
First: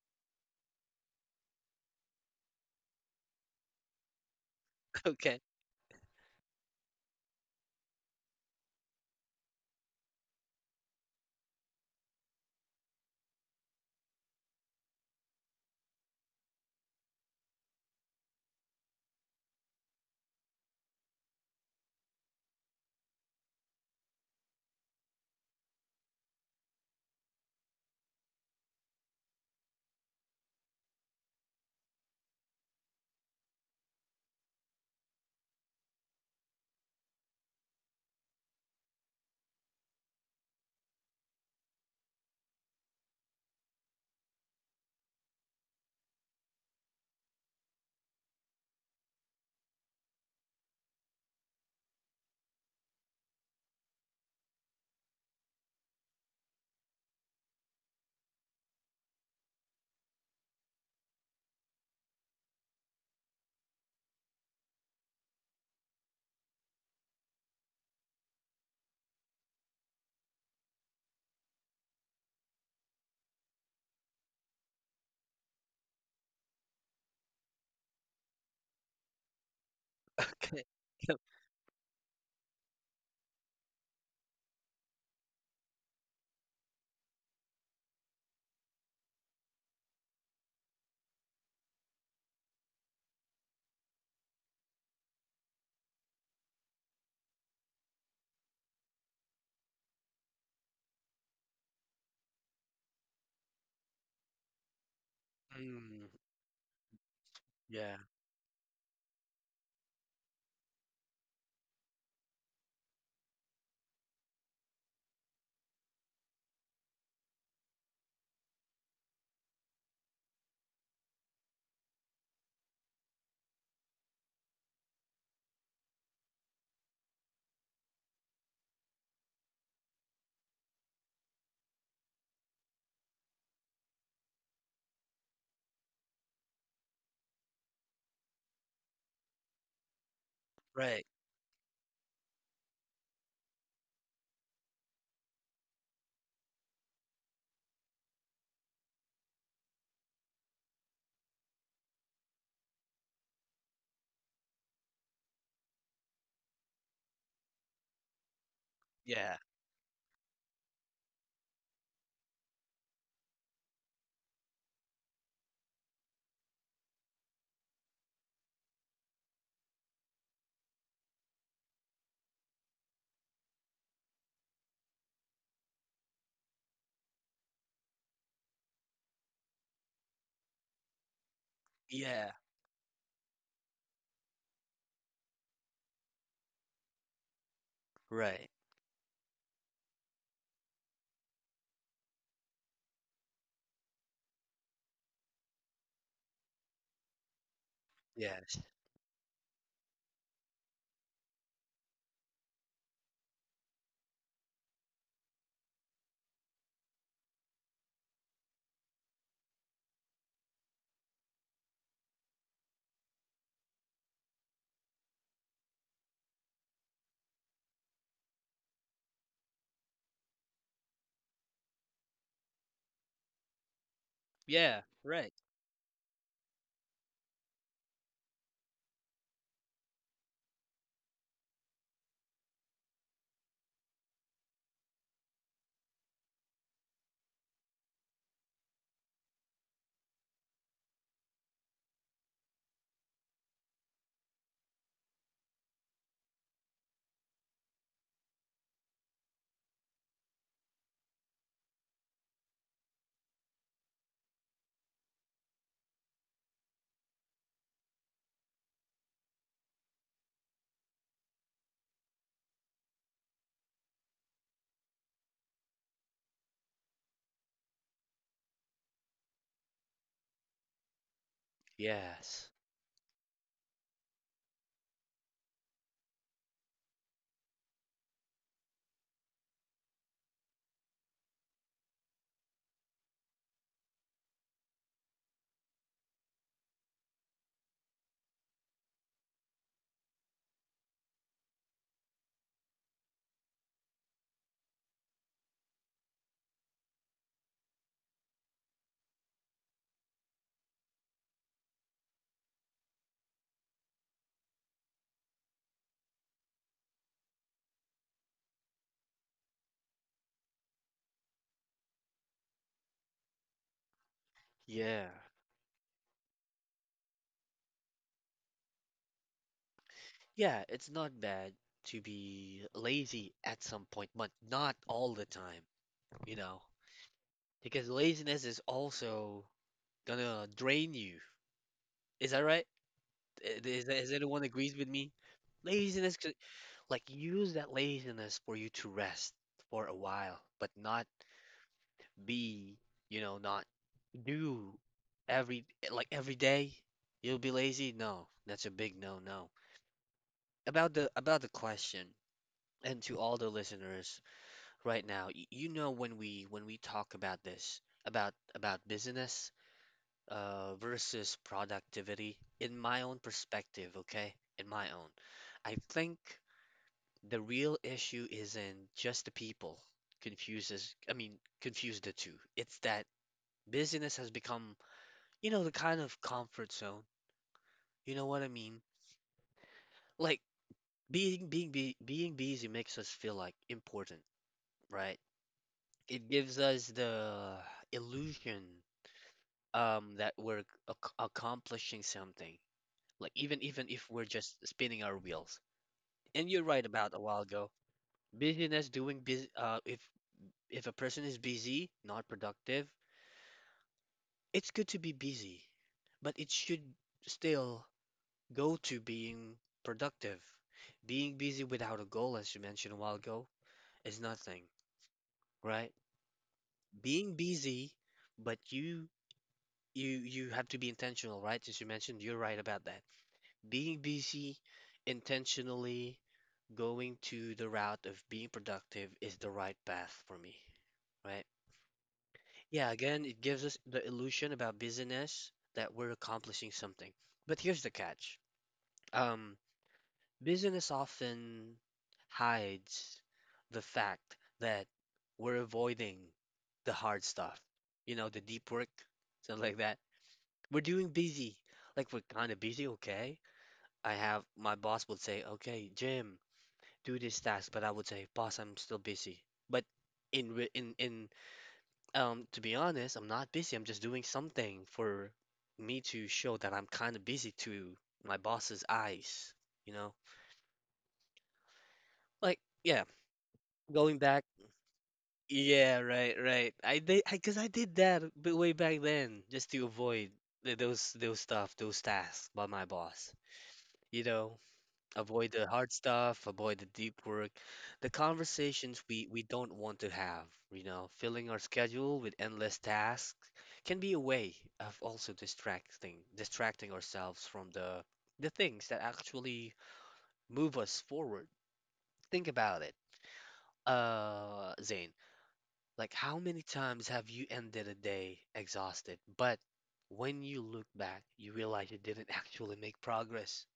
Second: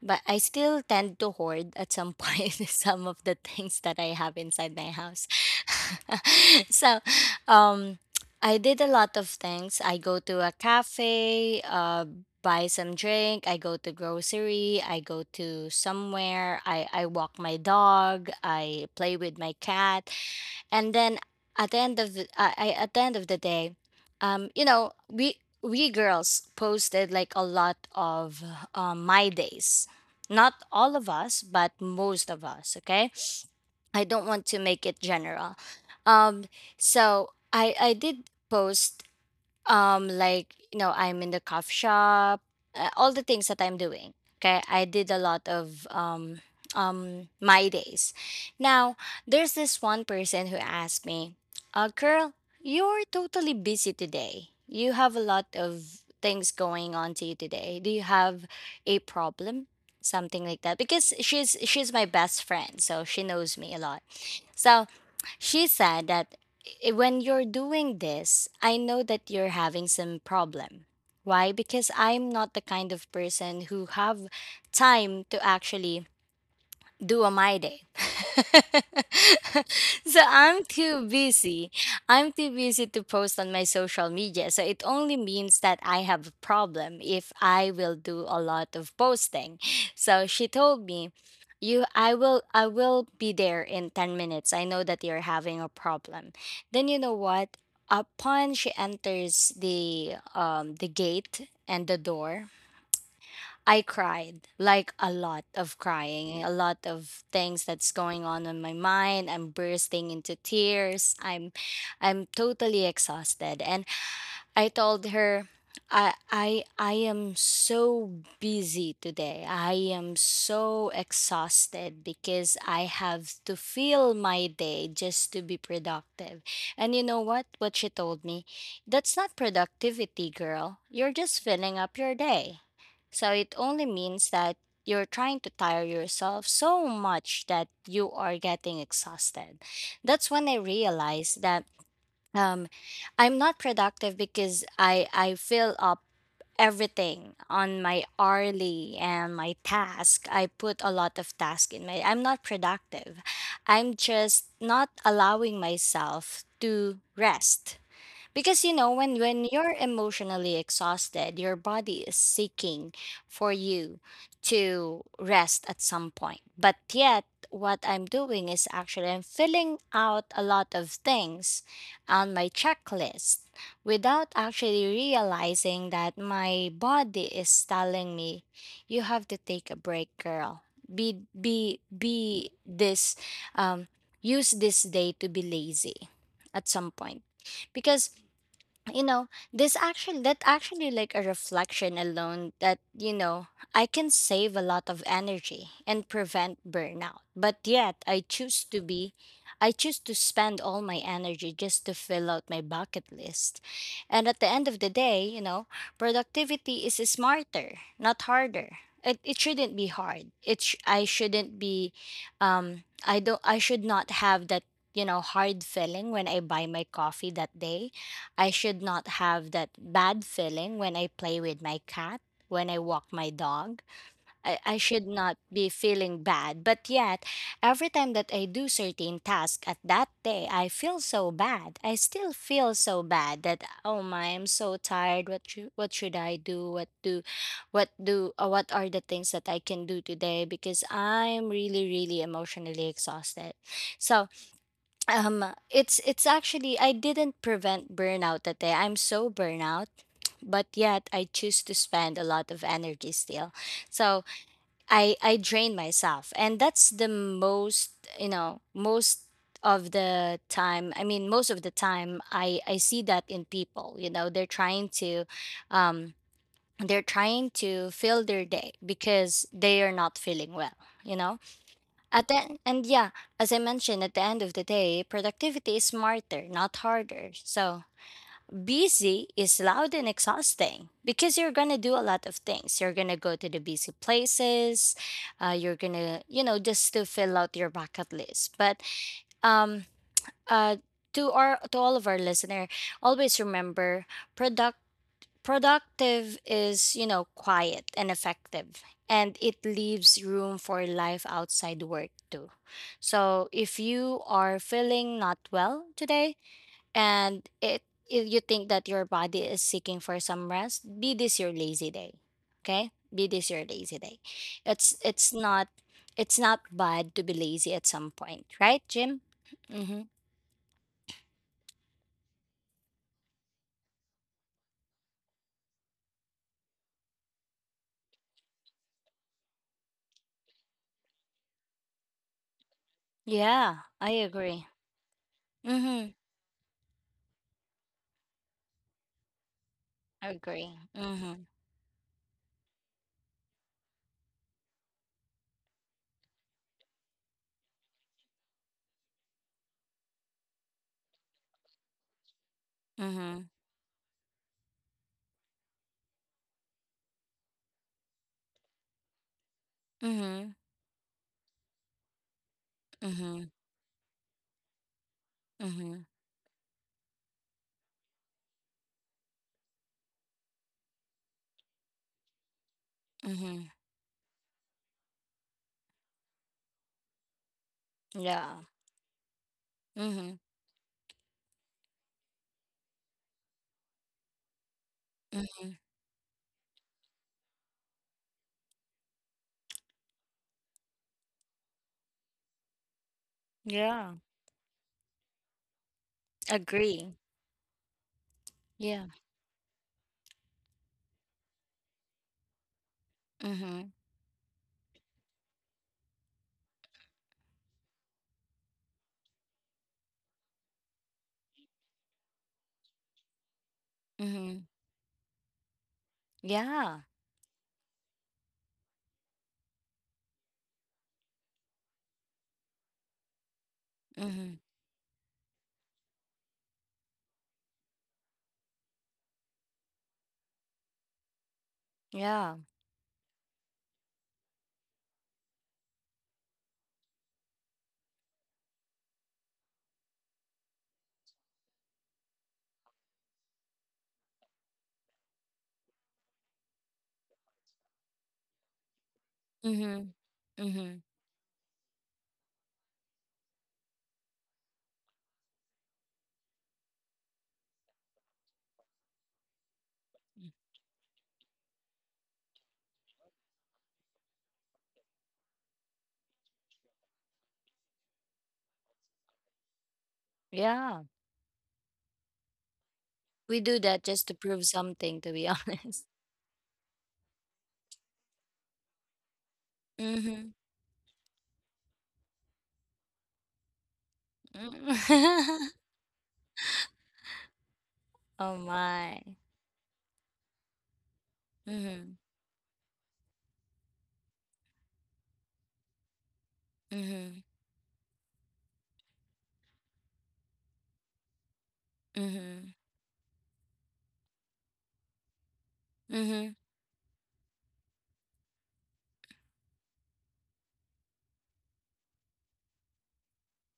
S2: but I still tend to hoard at some point [LAUGHS] some of the things that I have inside my
S1: [LAUGHS]
S2: house.
S1: Okay,
S2: [LAUGHS] So, um, I did a lot of things. I go to a cafe, buy some drink. I go to grocery. I go to somewhere. I walk my dog. I play with my cat, and then at the end of the day, you know, we girls posted like a lot of my days. Not all of us, but most of us. Okay, I don't want to make it general. um so I did post, like, you know, I'm in the coffee shop, all the things that I'm doing. Okay, I did a lot of my days. Now, there's this one person who asked me, "Girl, you're totally busy today. You have a lot of things going on to you today. Do you have a problem?" Something like that, because she's my best friend, so she knows me a lot. So she said that, "When you're doing this, I know that you're having some problem." Why? Because I'm not the kind of person who have time to actually do on my day. [LAUGHS] So I'm
S1: okay.
S2: too
S1: So
S2: busy. I'm too busy to post on my social media. So it only means that I have a problem if I will do a lot of posting. So she told me, "You I will be there in 10 minutes. I know that you're having a problem." Then you know what? Upon she enters the gate and the door, I cried like a lot of
S1: Mm,
S2: crying, a lot of things that's
S1: yeah,
S2: going on in my mind. I'm bursting into tears. I'm totally exhausted. And I told her, I am so busy today. I am so exhausted because I have to fill my day just to be productive. And you know what? What she told me, that's not productivity, girl. You're just filling up your day. So it only means that you're trying to tire yourself so much that you are getting exhausted. That's when I
S1: right.
S2: realized that, um, I'm not productive because I fill up everything on my hourly and my task. I put a lot of task in my, I'm not productive. I'm just not allowing myself to rest, because you know,
S1: Yeah,
S2: when you're emotionally exhausted, your body is seeking for you to rest at some point. But yet, what I'm doing is actually I'm filling out a lot of things on my checklist without actually realizing that my body is telling me you have to take a break, girl.
S1: yeah,
S2: Be this um use this day to be lazy at some point. Because
S1: right.
S2: you know, this actually, that actually, like a reflection alone, that you know, I can save a lot of energy and prevent burnout. But yet I
S1: Yes.
S2: choose to be, I choose to spend all my energy just to fill out my bucket list. And at the end of the day, you know, productivity is smarter, not harder. It shouldn't be hard. I shouldn't be, I don't, I should not have that, you know, hard feeling when I buy my coffee that day. I should not have that bad feeling when I play with my cat, when I walk my dog. I
S1: Yeah,
S2: should
S1: right.
S2: not be feeling bad. But yet, every time that I do certain task at that day, I feel so bad. I still feel so bad that, oh my, I'm so tired. What should I do? What are the things that I can do today, because I'm really really emotionally exhausted? So, um it's actually, I didn't prevent burnout that day. I'm so burnout, but yet I choose to spend a lot of energy still. So I drain myself. And that's the most, you know, most of the time, I mean, most of the time I see that in people. You know, they're trying to, um they're trying to fill their day because they are not feeling well, you know. At
S1: Yes.
S2: the, and yeah, as I mentioned, at the end of the day, productivity is smarter, not harder. So busy is loud and exhausting because you're gonna do a lot of things. You're gonna go to the busy places. You're gonna, you know, just to fill out your bucket list. But um, uh, to our, to all of our listener, always remember, product. productive is, you know, quiet and effective, and it leaves room for life outside work too. So if you are feeling not well today, and it, if you think that your body is seeking for some rest, be this your lazy day. Okay? Be this your lazy day. It's
S1: Yeah.
S2: it's not it's not bad to be lazy at some point, right, Jim? Mhm.
S1: Yeah, it's not bad to be lazy at some point, but not all the time, you know, because laziness is also gonna drain you. Is that right?
S2: Yeah,
S1: Is
S2: I
S1: anyone
S2: agree.
S1: agrees with me?
S2: Mhm.
S1: Laziness could like use that laziness for you to rest for a
S2: I
S1: while, but
S2: agree.
S1: not
S2: Mhm.
S1: be, you know, not do every like every day you'll be lazy? No, that's a big no no. About the question and to all the
S2: Mhm.
S1: listeners right now, you know when we talk about this about business
S2: Mhm.
S1: versus productivity in my own
S2: Mm-hmm.
S1: perspective, okay? In my own. I
S2: Mm-hmm.
S1: think the real issue isn't just the people confuses I mean confuse the two. It's that
S2: Mm-hmm.
S1: business has become you know the kind of comfort zone, you know what I
S2: Yeah.
S1: mean,
S2: Mm-hmm.
S1: like being busy makes us feel like important, right?
S2: Mm-hmm.
S1: It gives us the illusion that we're accomplishing something, like even if
S2: Yeah.
S1: we're just spinning our wheels. And you're right about
S2: Agree.
S1: a while ago, busyness
S2: Yeah.
S1: doing bus if a person is busy not productive,
S2: Mm-hmm.
S1: it's good to be busy, but it should still go to being productive. Being busy without a goal, as you mentioned a while ago, is
S2: Mm-hmm.
S1: nothing, right?
S2: Yeah.
S1: Being busy, but you you have to be intentional, right? As you mentioned, you're right about that. Being
S2: Mm-hmm.
S1: busy intentionally going to the route of being productive is the right path for me, right?
S2: Yeah.
S1: Yeah, again, it gives us the illusion about busyness that we're accomplishing something. But here's the catch. Um, Business often hides the fact that we're avoiding the hard stuff, you know, the deep work, something like that.
S2: Mm-hmm.
S1: We're
S2: Mm-hmm.
S1: doing busy. Like we're kind of busy, okay? I have my boss would say, "Okay, Jim, do this task," but I would say, "Boss, I'm still busy." But in re- in to be honest, I'm not busy. I'm just doing something for me to show that I'm kind of busy to my boss's eyes, you know?
S2: Yeah.
S1: Like, yeah,
S2: We do that
S1: going
S2: just to
S1: back
S2: prove something, to be
S1: Yeah,
S2: honest.
S1: right, right. I did because I did that way back then just to avoid
S2: Mm-hmm.
S1: those stuff, those tasks by my boss. You know, avoid the hard stuff, avoid the deep work, the
S2: [LAUGHS] Oh
S1: conversations
S2: my.
S1: we don't want to have. You know, filling our
S2: Mm-hmm.
S1: schedule with endless tasks can be a way of also distracting
S2: Mm-hmm.
S1: ourselves from the things that actually move us forward. Think
S2: Mm-hmm.
S1: about it, Zane. Like, how
S2: Mm-hmm.
S1: many times have you ended a day exhausted, but when you look back, you realize you didn't [LAUGHS] actually make progress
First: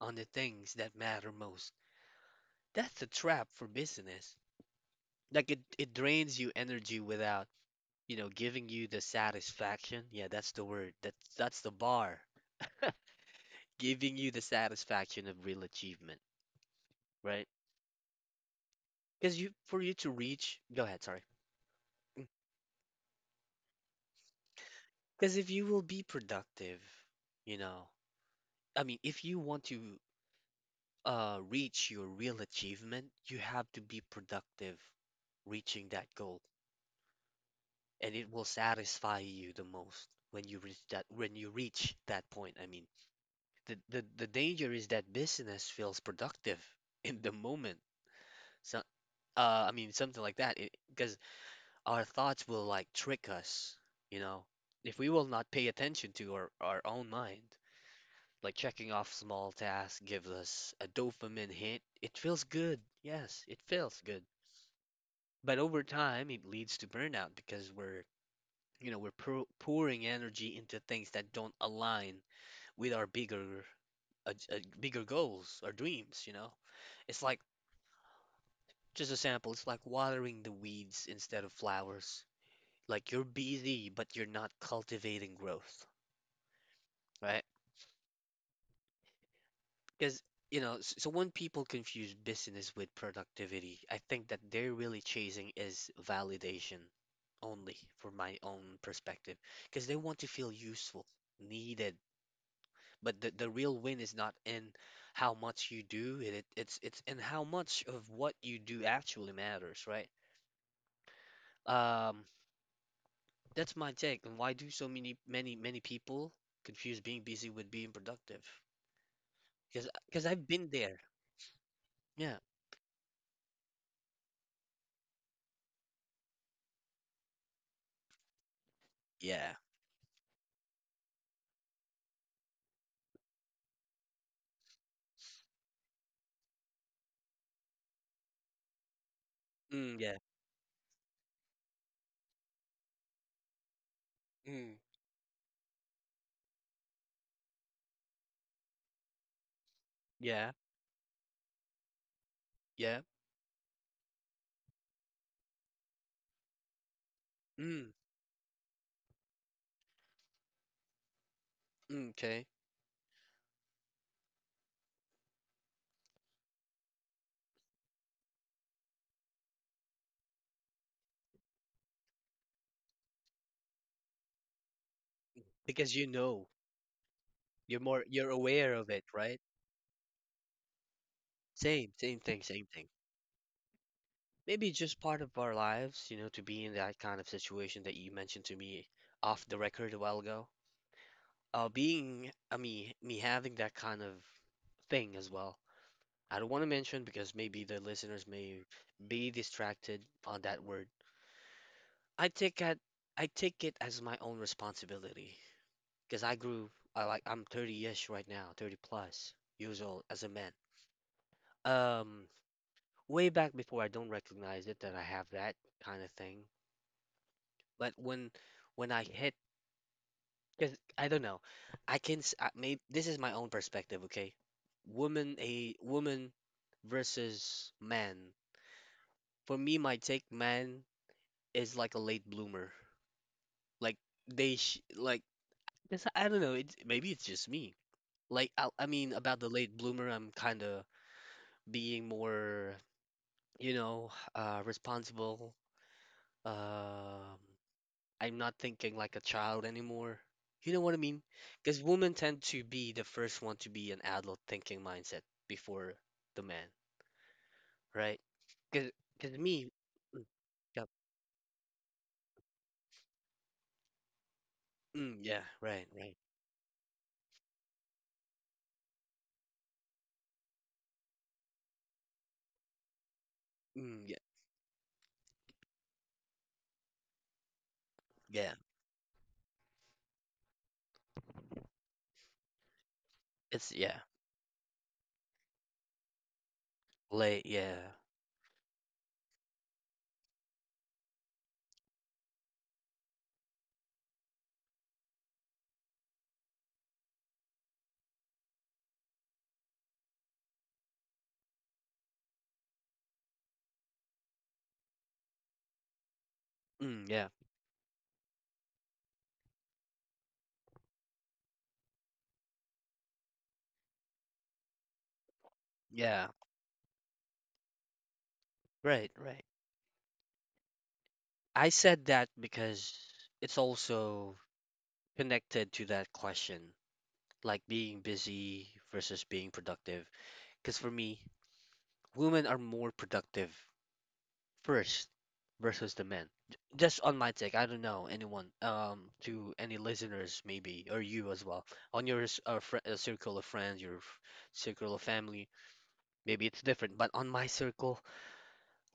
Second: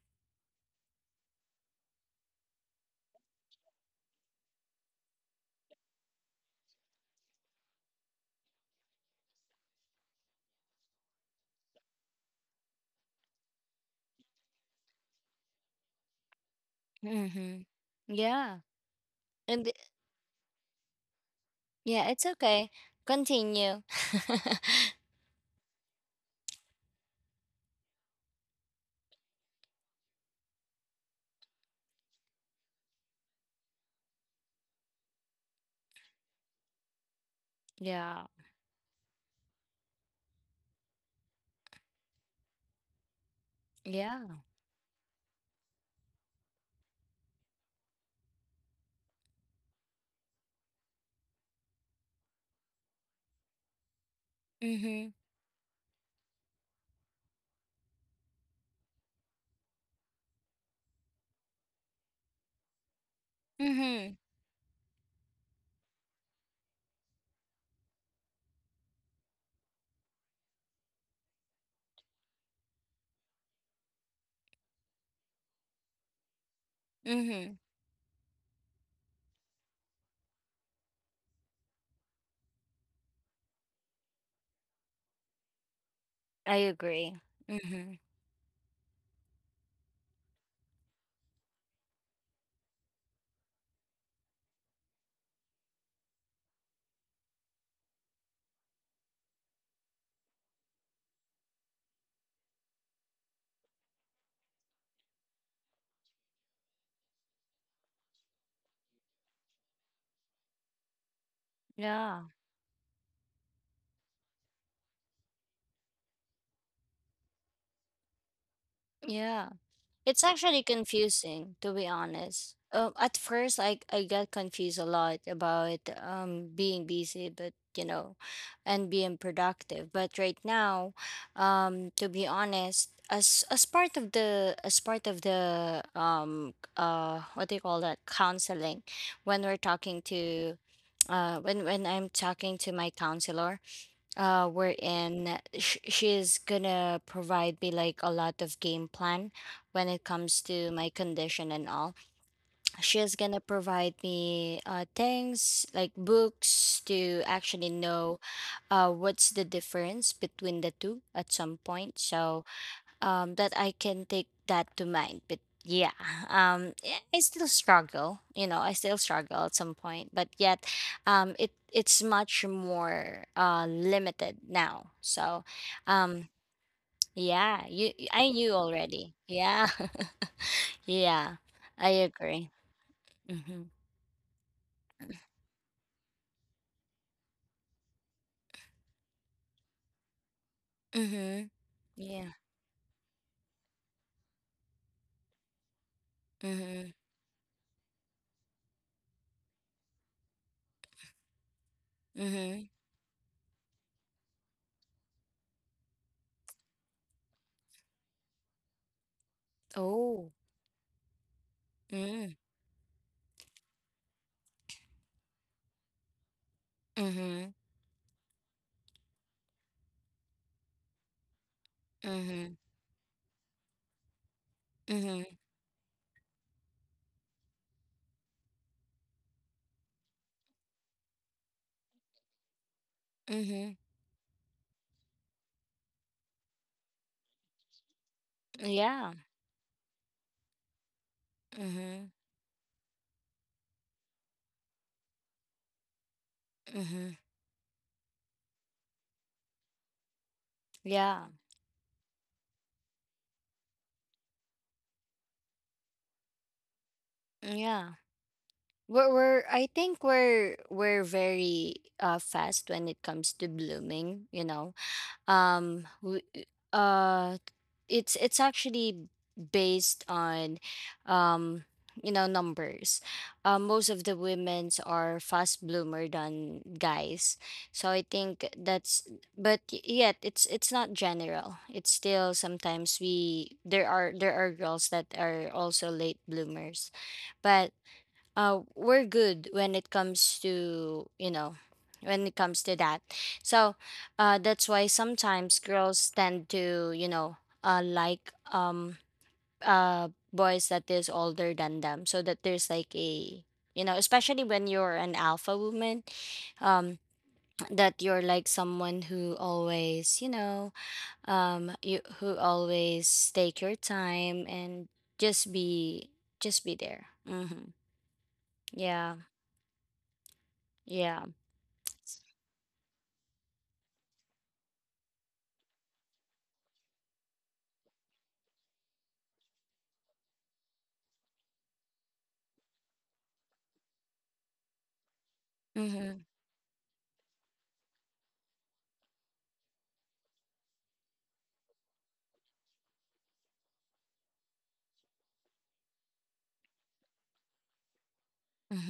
S1: on the things that matter most? That's a trap for business. Like, it drains you energy without, you know, giving you the satisfaction. Yeah, that's the word. That's the bar. Giving you the satisfaction of real achievement, right?
S2: Mm-hmm. Yeah.
S1: Because you
S2: And
S1: for you to reach, go ahead, sorry.
S2: yeah, it's okay. Continue. [LAUGHS]
S1: Because if you will be productive, you know, I mean, if you want to reach your real achievement, you have to be productive reaching that goal, and
S2: Yeah.
S1: it will satisfy you the most when you reach that when you reach that point. I mean, the
S2: Yeah.
S1: danger is that business feels productive [LAUGHS] in the moment. So, I mean, something like that, because our thoughts will like trick us, you know, if we
S2: Mm-hmm.
S1: will not pay attention to our own mind. Like checking off small tasks gives us a dopamine hit. It feels good. Yes, it feels
S2: Mm-hmm.
S1: good. But over time, it leads to burnout because we're, you know, we're pouring energy into things that don't align with our bigger, bigger goals or dreams, you know? It's like,
S2: Mm-hmm.
S1: just a sample, it's like watering the weeds instead of flowers. Like you're busy, but you're not cultivating growth,
S2: I agree.
S1: right?
S2: Mm-hmm.
S1: Because, you know, so when people confuse business with productivity, I think that they're really chasing is validation only for my own perspective. Because they want to feel useful, needed. But the real win is not in how much you do it, it's in how much of what you do actually matters, right?
S2: Yeah.
S1: Um, that's my take. And why do so many people confuse being busy with being productive?
S2: Yeah.
S1: Because
S2: It's
S1: I've
S2: actually
S1: been there.
S2: confusing, to be
S1: Yeah.
S2: honest. At first, I got confused a lot about, being busy, but you know, and being
S1: Yeah.
S2: productive. But right now, to be honest, as part of the, as part of the what do you call that, counseling, when we're
S1: Mm,
S2: talking
S1: yeah.
S2: to, when I'm talking to my counselor,
S1: Mm.
S2: wherein she's gonna provide me like a lot of game plan when it comes
S1: Yeah,
S2: to my condition and all,
S1: yeah.
S2: she's gonna provide me things like books to actually
S1: Mm,
S2: know, what's the difference between the two at some point.
S1: mm, okay.
S2: So that I can take that to mind. But yeah, [LAUGHS] I still struggle. You know, I still struggle at some point. But yet, it, it's much more, limited now. So,
S1: Because you
S2: um,
S1: know,
S2: yeah,
S1: you're
S2: you,
S1: more you're
S2: I knew
S1: aware of it,
S2: already.
S1: right?
S2: Yeah, [LAUGHS] yeah,
S1: Same,
S2: I
S1: same thing,
S2: agree.
S1: same thing.
S2: Mm-hmm.
S1: Maybe it's just part of our lives, you know, to be in that kind of situation that you mentioned to me off the record a while ago.
S2: Mm-hmm.
S1: Being,
S2: Yeah.
S1: I mean, me having that kind of thing as well. I don't want to
S2: Mm-hmm.
S1: mention because maybe the listeners may be distracted on that word. I take
S2: Mm-hmm.
S1: that I take it as my own responsibility because I grew I like I'm 30-ish right now, 30 plus years old as a
S2: Oh.
S1: man. Um,
S2: Mm.
S1: Way back before I don't recognize it that I have that kind of thing.
S2: Mm-hmm.
S1: But when I hit, because I don't know, I can s- I,
S2: Mm-hmm.
S1: maybe this is my own perspective, okay?
S2: Mm-hmm.
S1: Woman a woman versus man. For me, my take man is like a late bloomer.
S2: Mm-hmm.
S1: Like they sh like this I don't know, it's maybe it's just me. Like I mean
S2: Yeah.
S1: about the late bloomer, I'm kind of being
S2: Mm-hmm.
S1: more, you know, responsible.
S2: Mm-hmm.
S1: Um, I'm not thinking like a child anymore. You know what I mean?
S2: Yeah.
S1: Because women tend to be the first one to be an adult thinking mindset before the man,
S2: Yeah.
S1: right? Because
S2: We're
S1: me,
S2: I think
S1: mm,
S2: we're
S1: yeah,
S2: we're very fast when it comes to blooming, you know.
S1: mm, yeah, right, right,
S2: We, uh it's actually based on, um you know, numbers. Most
S1: mm,
S2: of
S1: yeah,
S2: the women's are fast bloomer than guys. So I think
S1: yeah,
S2: that's, but yet it's not general. It's still, sometimes, we
S1: it's
S2: there
S1: yeah,
S2: are, there are girls that are also late bloomers.
S1: late,
S2: But
S1: yeah,
S2: we're good when it comes to, you know, when it comes to that. So that's why sometimes girls tend to, you know, like, uh boys that is older than them, so that there's like a, you know, especially when you're an alpha woman, um
S1: mm, yeah,
S2: that you're like someone who always, you know, you who always take your time and just be,
S1: yeah,
S2: just be there. Hmm.
S1: right,
S2: Yeah.
S1: right.
S2: Yeah.
S1: I said that because it's also connected to that question. Like being busy versus being productive. Because for me, women are more productive first versus the
S2: Mhm,
S1: men. Just on my take, I don't know anyone, to any listeners maybe, or you as well, on your s- fr circle of friends, circle of family, maybe it's different. But on my circle,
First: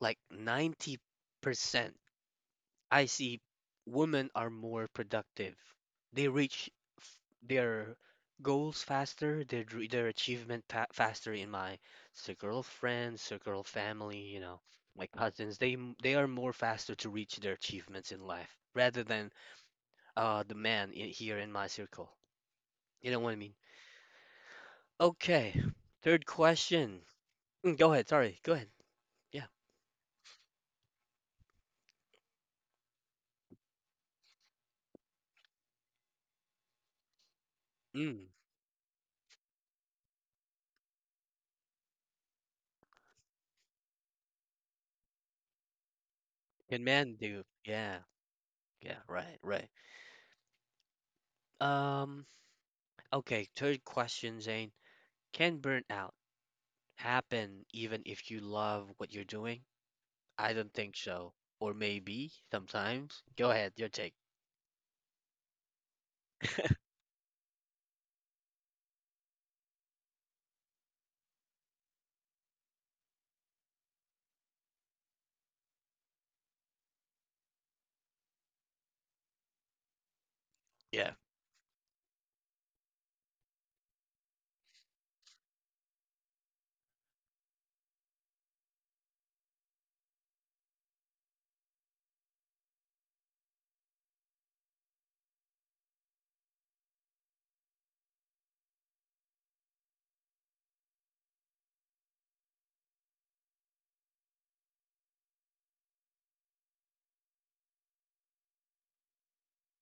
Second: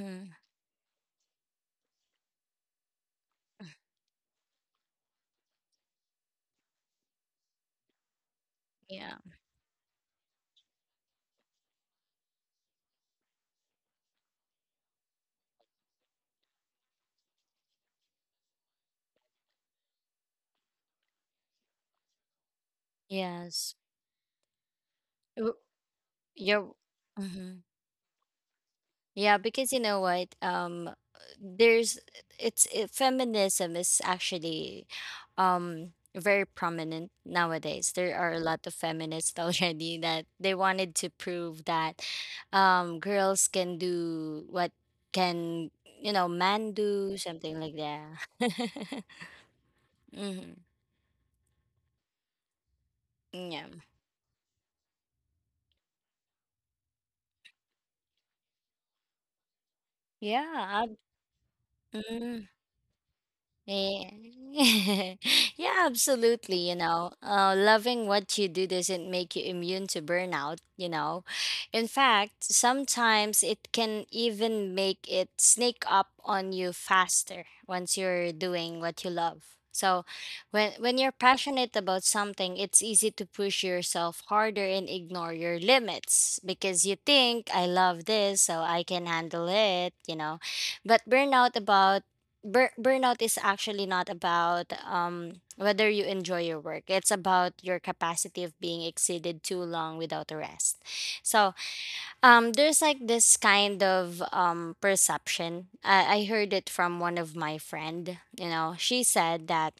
S1: like 90% I see women are more productive. They reach f- their goals
S2: Yeah.
S1: faster, their achievement pa faster in my circle of friends, circle of family, my cousins. They are more faster to reach their achievements in life rather than the man here in my circle. You know what I mean?
S2: Yes. W-
S1: Okay. Third
S2: You're.
S1: question.
S2: Mhm.
S1: Go ahead. Sorry. Go ahead.
S2: Yeah,
S1: Yeah.
S2: because you know what? There's, it's, it, feminism is actually, very prominent nowadays. There
S1: Mm.
S2: are a lot of feminists [LAUGHS] already that they wanted to prove that, girls can do what can, you know, man
S1: Can man
S2: do,
S1: do?
S2: something like
S1: Yeah. Yeah.
S2: that. [LAUGHS]
S1: Right. Right.
S2: Mhm.
S1: Um. Okay.
S2: Yeah.
S1: Third question, Zane. Can burnout happen even if you love what you're doing? I don't
S2: Yeah.
S1: think so. Or maybe
S2: I,
S1: sometimes. Go ahead, your take.
S2: yeah. [LAUGHS] Yeah, absolutely. You know, loving what you do doesn't make you immune to burnout. You know, in fact, sometimes it can even make it sneak up on you faster once you're doing what you love. So, when
S1: Yeah,
S2: you're passionate about something, it's easy to push yourself harder and ignore your limits because you think, I love this, so I can handle it. You know, but burnout is actually not about, whether you enjoy your work. It's about your capacity of being exceeded too long without a rest. So, there's like this kind of, perception, I heard it from one of my friend. You know, she said that,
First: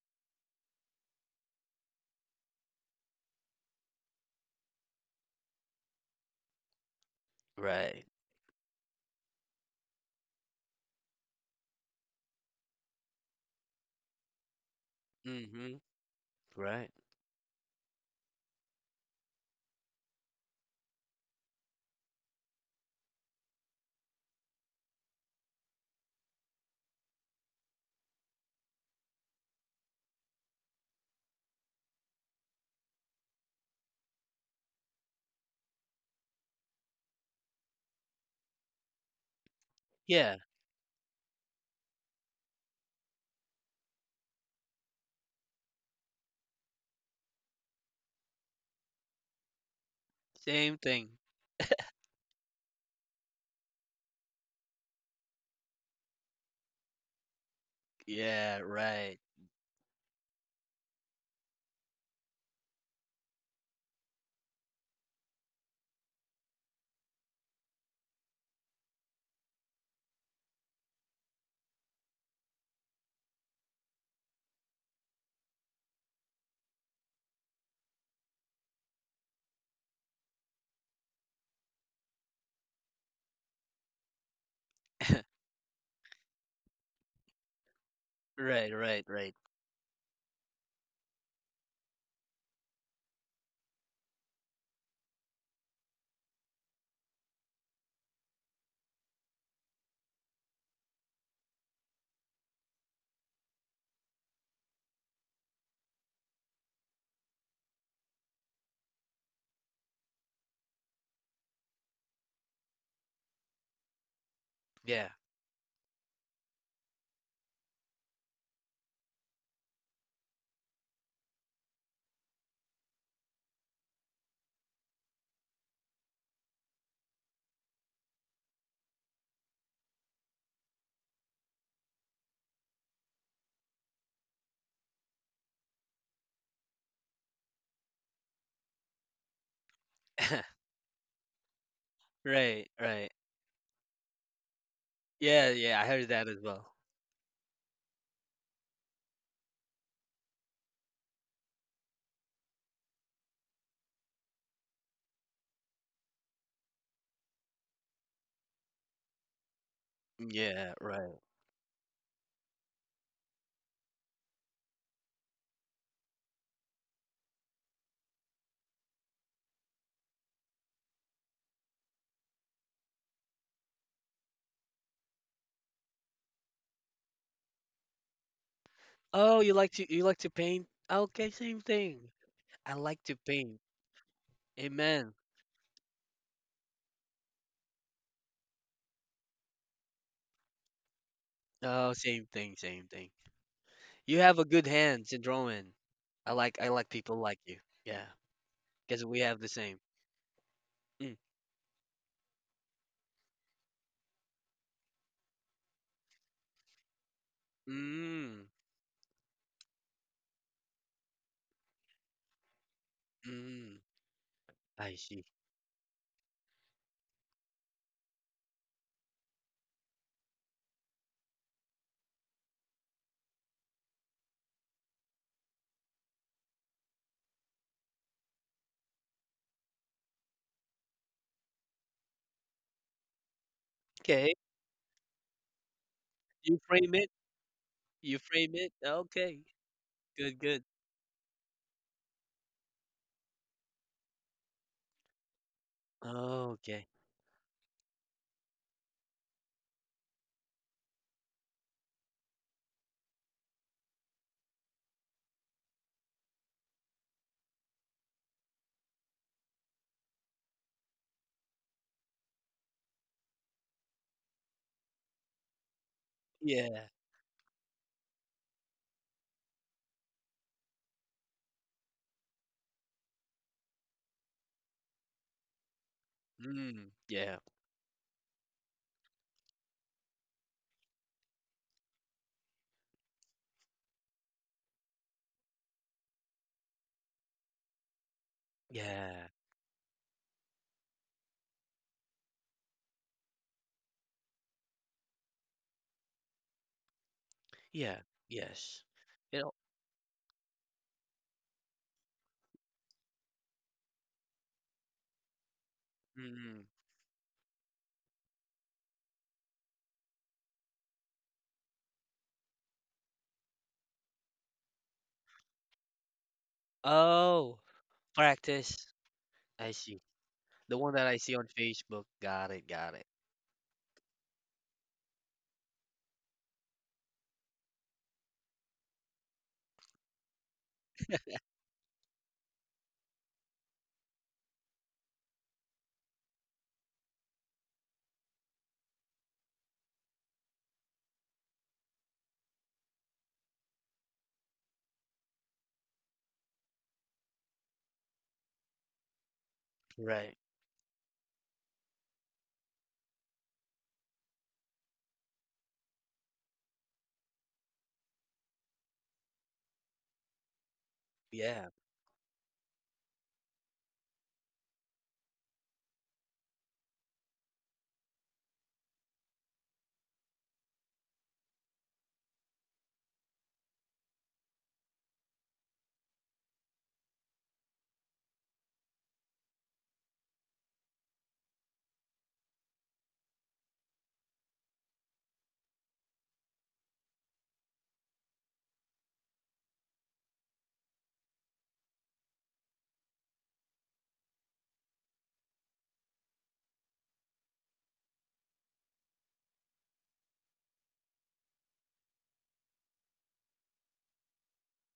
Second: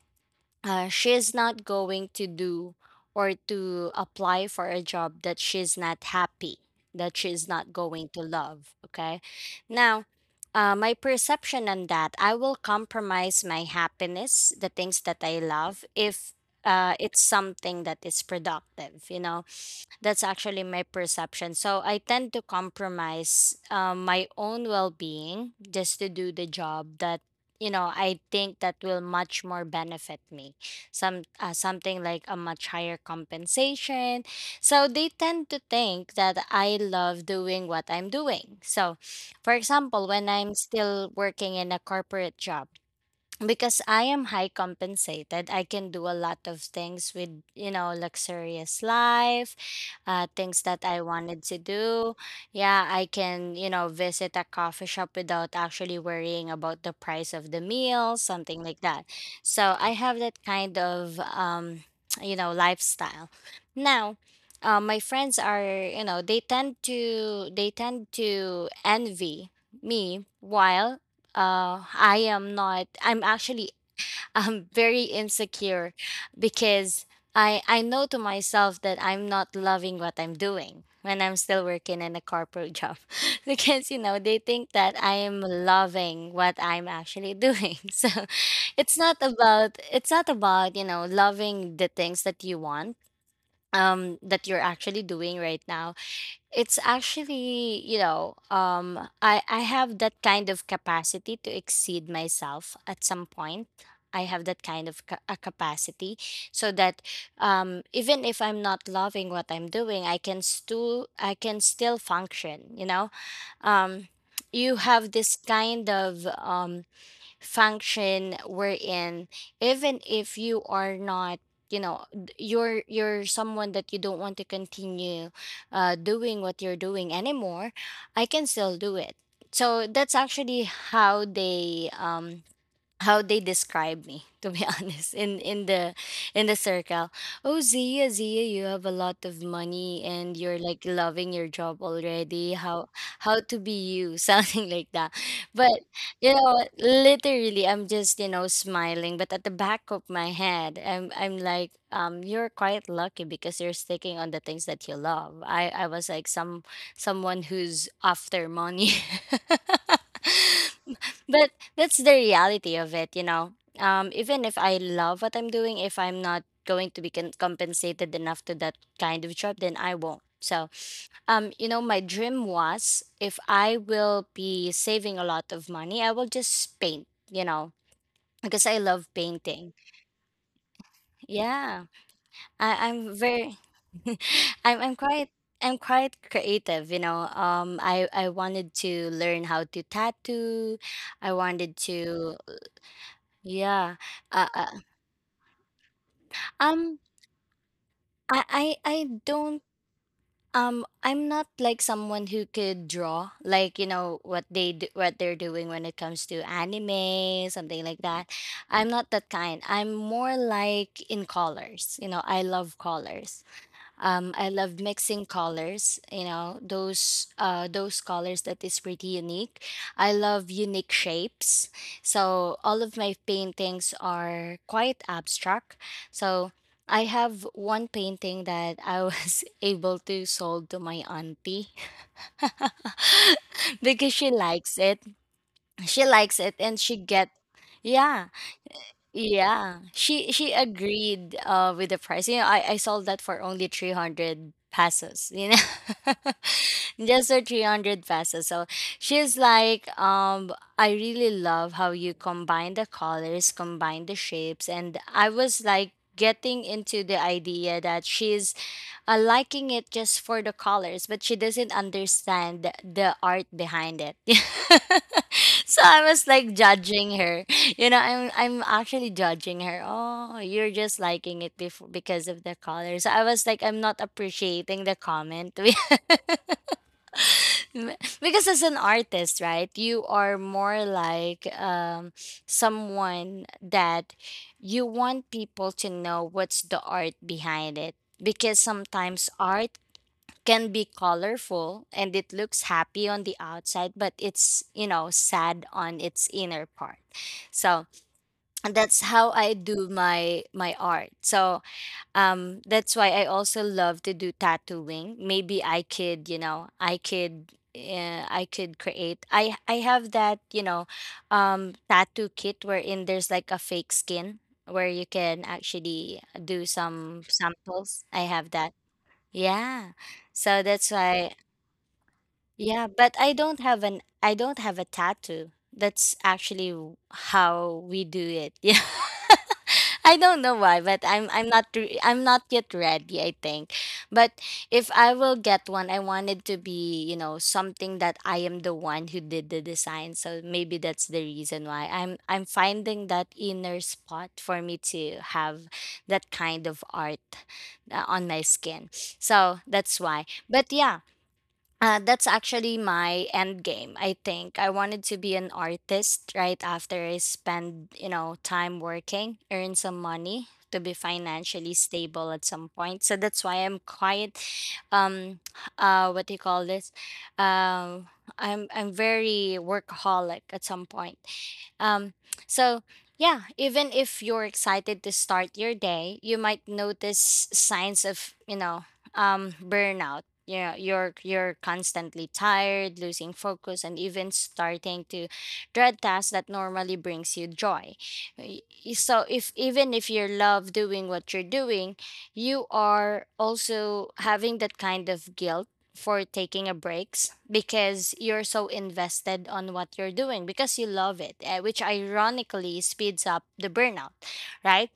S2: she's not going to do or to apply for a job that she's not happy, that she's not
S1: right.
S2: going to love. Okay. Now, my perception on that, I will compromise my happiness, the things that I
S1: Mm-hmm.
S2: love, if
S1: Right.
S2: it's something that is productive, that's actually my perception. So I tend to compromise my own well-being just to do the job that I think that will much more benefit me. Something like a much higher compensation. So they tend to think that I love doing what I'm doing. So, for example, when
S1: Yeah,
S2: I'm still working in a corporate job, because I am high compensated, I can do a lot of things with, you know, luxurious life, things
S1: same
S2: that I
S1: thing.
S2: wanted to do. Yeah, I can, you know, visit a coffee shop without actually worrying about the price of the meal,
S1: Yeah,
S2: something like that.
S1: right.
S2: So I have that kind of, [TSK] you know, lifestyle. Now, my friends are, you know, they tend to envy me while I am not. I'm actually, [LAUGHS] I'm very insecure because I know to myself that I'm not loving what I'm doing when I'm still working in a corporate job. [LAUGHS] Because you know, they think that I am
S1: [LAUGHS]
S2: loving what I'm actually doing. [LAUGHS] So
S1: Right,
S2: it's
S1: right,
S2: not
S1: right.
S2: about it's not about you know, loving the things that you want, that you're actually doing right now. It's actually, you know, I have that kind of capacity to exceed myself at some point. I have that kind of a capacity, so that even if I'm not loving what I'm doing, I can still function. You know, um, you
S1: Yeah.
S2: have this kind of function wherein even if you are not, you know, you're someone that you don't want to continue doing what you're doing anymore. I can still do it. So that's actually how they describe me to be, [LAUGHS] honest, in the circle. Oh, Zia, you have a lot of money and you're
S1: [LAUGHS]
S2: like loving your job already.
S1: Right,
S2: how
S1: right.
S2: how to be you? [LAUGHS] Something like that.
S1: Yeah, yeah,
S2: But
S1: I heard that
S2: you
S1: as
S2: know,
S1: well.
S2: literally I'm just, you know, smiling, but at the back of my head, I'm like, you're quite lucky because you're sticking on the things that you love. I was like, someone who's after money. [LAUGHS]
S1: Yeah, right.
S2: [LAUGHS] But that's the reality of it, you know. Even if I love what I'm doing, if I'm not going to be compensated enough to that kind of job, then I won't. So, you know, my dream was, if I will be saving a lot of money, I will just paint, you know, because I love
S1: Oh, you like
S2: painting.
S1: to paint? Okay, same
S2: Yeah,
S1: thing. I
S2: I,
S1: like to
S2: I'm very,
S1: paint.
S2: [LAUGHS] I'm
S1: Amen.
S2: quite. I'm quite creative, you know. I wanted to learn how to tattoo. I wanted
S1: Oh, same
S2: to,
S1: thing, same thing.
S2: yeah.
S1: You have a
S2: Uh,
S1: good
S2: uh,
S1: hand in drawing. I like
S2: Um,
S1: people like you. Yeah,
S2: I
S1: because we have the
S2: don't,
S1: same. Mm.
S2: I'm not like someone who could draw like, you know, what they do, what they're doing when it comes to anime, something like that.
S1: Mm.
S2: I'm not that kind. I'm more like in colors. You know, I love colors.
S1: Mm.
S2: I love
S1: I see.
S2: mixing colors, you know, those colors that is pretty unique. I love unique shapes. So all of my paintings are quite abstract. So I have one painting that I was [LAUGHS] able to sold to my auntie [LAUGHS] because she
S1: Okay.
S2: likes it. She likes it
S1: You
S2: and
S1: frame
S2: she
S1: it.
S2: get.
S1: You
S2: yeah
S1: frame it. Okay.
S2: yeah, she
S1: Good,
S2: she
S1: good.
S2: agreed with the price. You know, I sold that for only 300 pesos, you know.
S1: Okay.
S2: [LAUGHS] Just for 300 pesos. So she's like, I really love how you combine the colors, combine the shapes, and I was like getting into the idea that she's liking it just for the colors, but she doesn't understand the art behind it. [LAUGHS] So I was like
S1: Yeah.
S2: judging her. You know, I'm actually judging her. Oh, you're just liking it before because of the colors. So I was like, I'm not appreciating the comment.
S1: Mm. Yeah.
S2: [LAUGHS] Because as an artist, right, you are more like someone that you want people to know what's the art behind it, because
S1: Yeah.
S2: sometimes art can be colorful and it looks happy on the outside, but it's, you know, sad on its inner part. So
S1: Yeah. Yes.
S2: that's how
S1: You
S2: I
S1: know.
S2: do my art. So, that's why I also love to do tattooing. Maybe I could, you
S1: Mm.
S2: know, I could, I could create. I have that, you know, tattoo kit wherein there's like a fake skin where you can actually do some
S1: Oh,
S2: samples. I have that.
S1: practice. I
S2: Yeah.
S1: see.
S2: So
S1: The
S2: that's
S1: one that I
S2: why.
S1: see on Facebook. Got it.
S2: Yeah,
S1: Got it.
S2: but I don't have a tattoo. That's actually how we do it. [LAUGHS] Yeah. I don't know why, but I'm not yet ready, I think. But if I will get one, I wanted to be, you know, something that I am the one who did the design. So maybe that's the reason why I'm finding that inner spot for me to have that kind of art, on my skin. So that's why.
S1: Right.
S2: But yeah, that's actually my end game. I think I wanted to be an artist right after I spend, you know, time working, earn some money to be
S1: Yeah.
S2: financially stable at some point. So that's why I'm quite, um, what do you call this? Um, I'm very workaholic at some point. Um, so yeah, even if you're excited to start your day, you might notice signs of, you know, burnout. Yeah, you're constantly tired, losing focus, and even starting to dread tasks that normally brings you joy. Y- So if even if you love doing what you're doing, you are also having that kind of guilt for taking a breaks because you're so invested on what you're doing because you love it, eh, which ironically speeds up the burnout, right?